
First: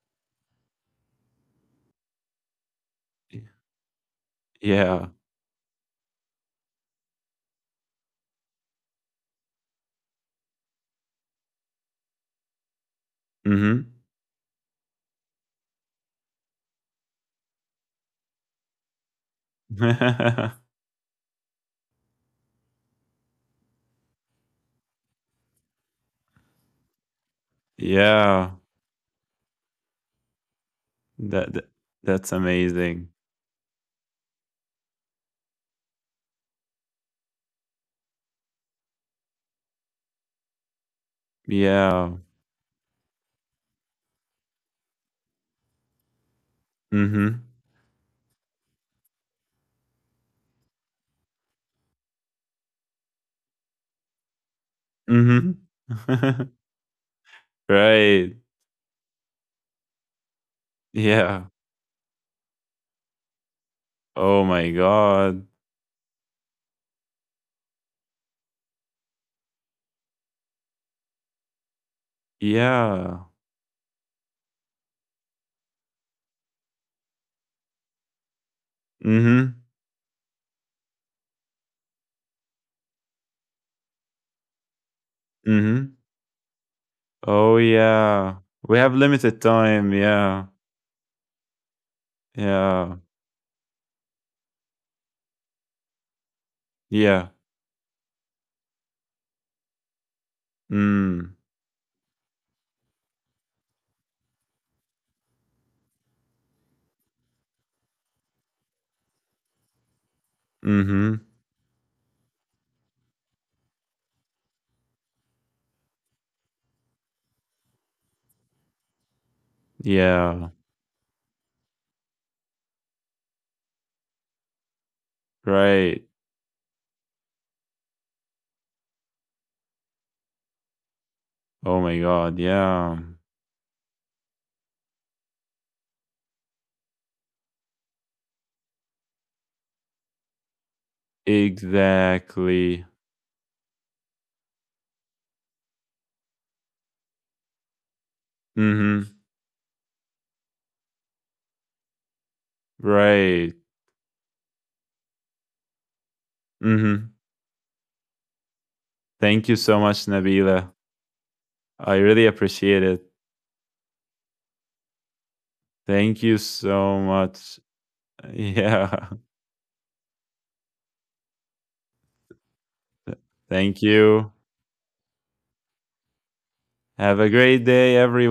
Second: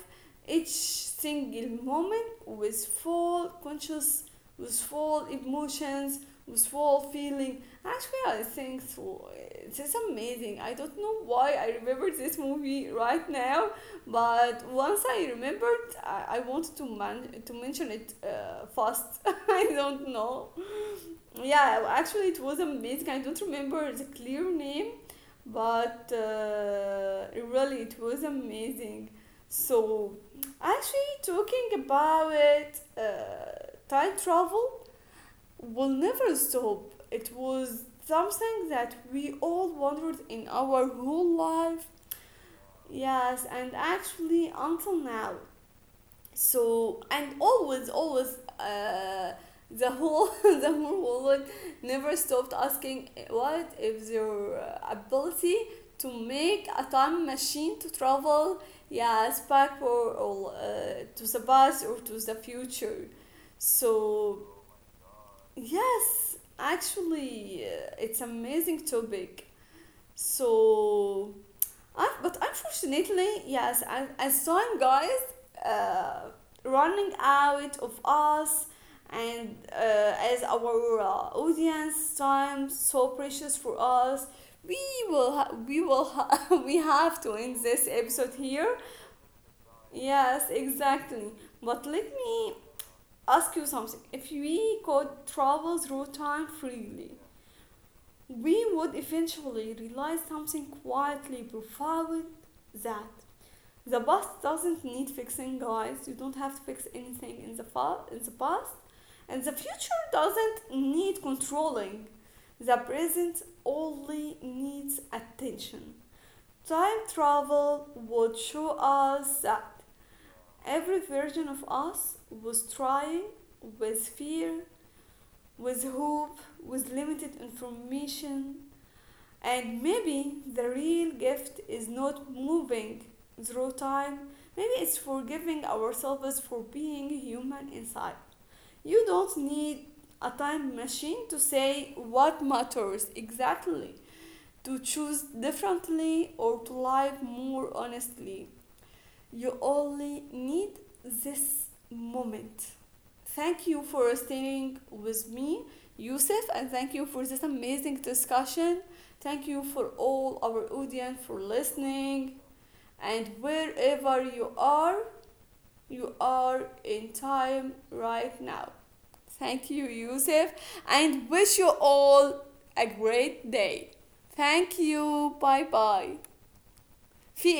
Speaker 1: each single moment with full conscious, with
Speaker 2: Yeah.
Speaker 1: full emotions, with full feeling. Actually, I think so. This is amazing. I don't know why I remember this movie right now,
Speaker 2: Mm-hmm.
Speaker 1: but once I remembered, I wanted to to mention it fast. I don't know. Yeah, actually, it was amazing. I don't remember the clear name, but really it was
Speaker 2: yeah.
Speaker 1: amazing. So actually
Speaker 2: That, that,
Speaker 1: talking
Speaker 2: that's
Speaker 1: about uh,
Speaker 2: amazing.
Speaker 1: time travel will never stop. It was something that we all wondered in our whole life,
Speaker 2: Yeah.
Speaker 1: yes, and actually until now. So, and
Speaker 2: Mm-hmm.
Speaker 1: always, always, the whole the whole world never stopped asking, eh, what if their ability
Speaker 2: Mm-hmm.
Speaker 1: to make a time machine to
Speaker 2: right.
Speaker 1: travel, yes, back, or to the
Speaker 2: Yeah.
Speaker 1: past or to the future. So,
Speaker 2: Oh my god.
Speaker 1: yes, actually, it's amazing topic. So, I, but
Speaker 2: Yeah.
Speaker 1: unfortunately, yes, I saw him, guys, uh, running out of us, and
Speaker 2: Mm-hmm.
Speaker 1: as our audience time so precious for us, we will we
Speaker 2: Mm-hmm.
Speaker 1: will we have to
Speaker 2: Oh
Speaker 1: end this episode
Speaker 2: yeah.
Speaker 1: here.
Speaker 2: We have limited time. Yeah.
Speaker 1: Yes, exactly. But let me
Speaker 2: Yeah.
Speaker 1: ask you something. If we could travel through time freely,
Speaker 2: Yeah.
Speaker 1: we would eventually realize something
Speaker 2: Mm.
Speaker 1: quietly profound, that the past doesn't need fixing, guys. You don't have to fix anything in the in the past, and the future doesn't need
Speaker 2: Mhm.
Speaker 1: controlling. The present only needs attention. Time travel would show us that
Speaker 2: Yeah.
Speaker 1: every version of us was trying with fear, with
Speaker 2: Right.
Speaker 1: hope, with limited information, and maybe the real gift is
Speaker 2: Oh my
Speaker 1: not
Speaker 2: god.
Speaker 1: moving
Speaker 2: Yeah.
Speaker 1: through time. Maybe it's forgiving ourselves for being human inside. You don't need a time machine to say what
Speaker 2: Exactly.
Speaker 1: matters exactly, to choose differently, or to live more honestly.
Speaker 2: Mhm.
Speaker 1: You only need this moment.
Speaker 2: Right.
Speaker 1: Thank you for staying with me, Yusuf, and thank you
Speaker 2: Mhm.
Speaker 1: for this amazing discussion. Thank
Speaker 2: Thank you
Speaker 1: you
Speaker 2: so
Speaker 1: for
Speaker 2: much,
Speaker 1: all our
Speaker 2: Nabila.
Speaker 1: audience for
Speaker 2: I really
Speaker 1: listening.
Speaker 2: appreciate it.
Speaker 1: And wherever you
Speaker 2: Thank you
Speaker 1: are
Speaker 2: so
Speaker 1: in
Speaker 2: much.
Speaker 1: time right now.
Speaker 2: Yeah.
Speaker 1: Thank you, Yusuf, and wish you all a great
Speaker 2: Thank
Speaker 1: day.
Speaker 2: you.
Speaker 1: Thank you. Bye bye.
Speaker 2: Have a great day, everyone.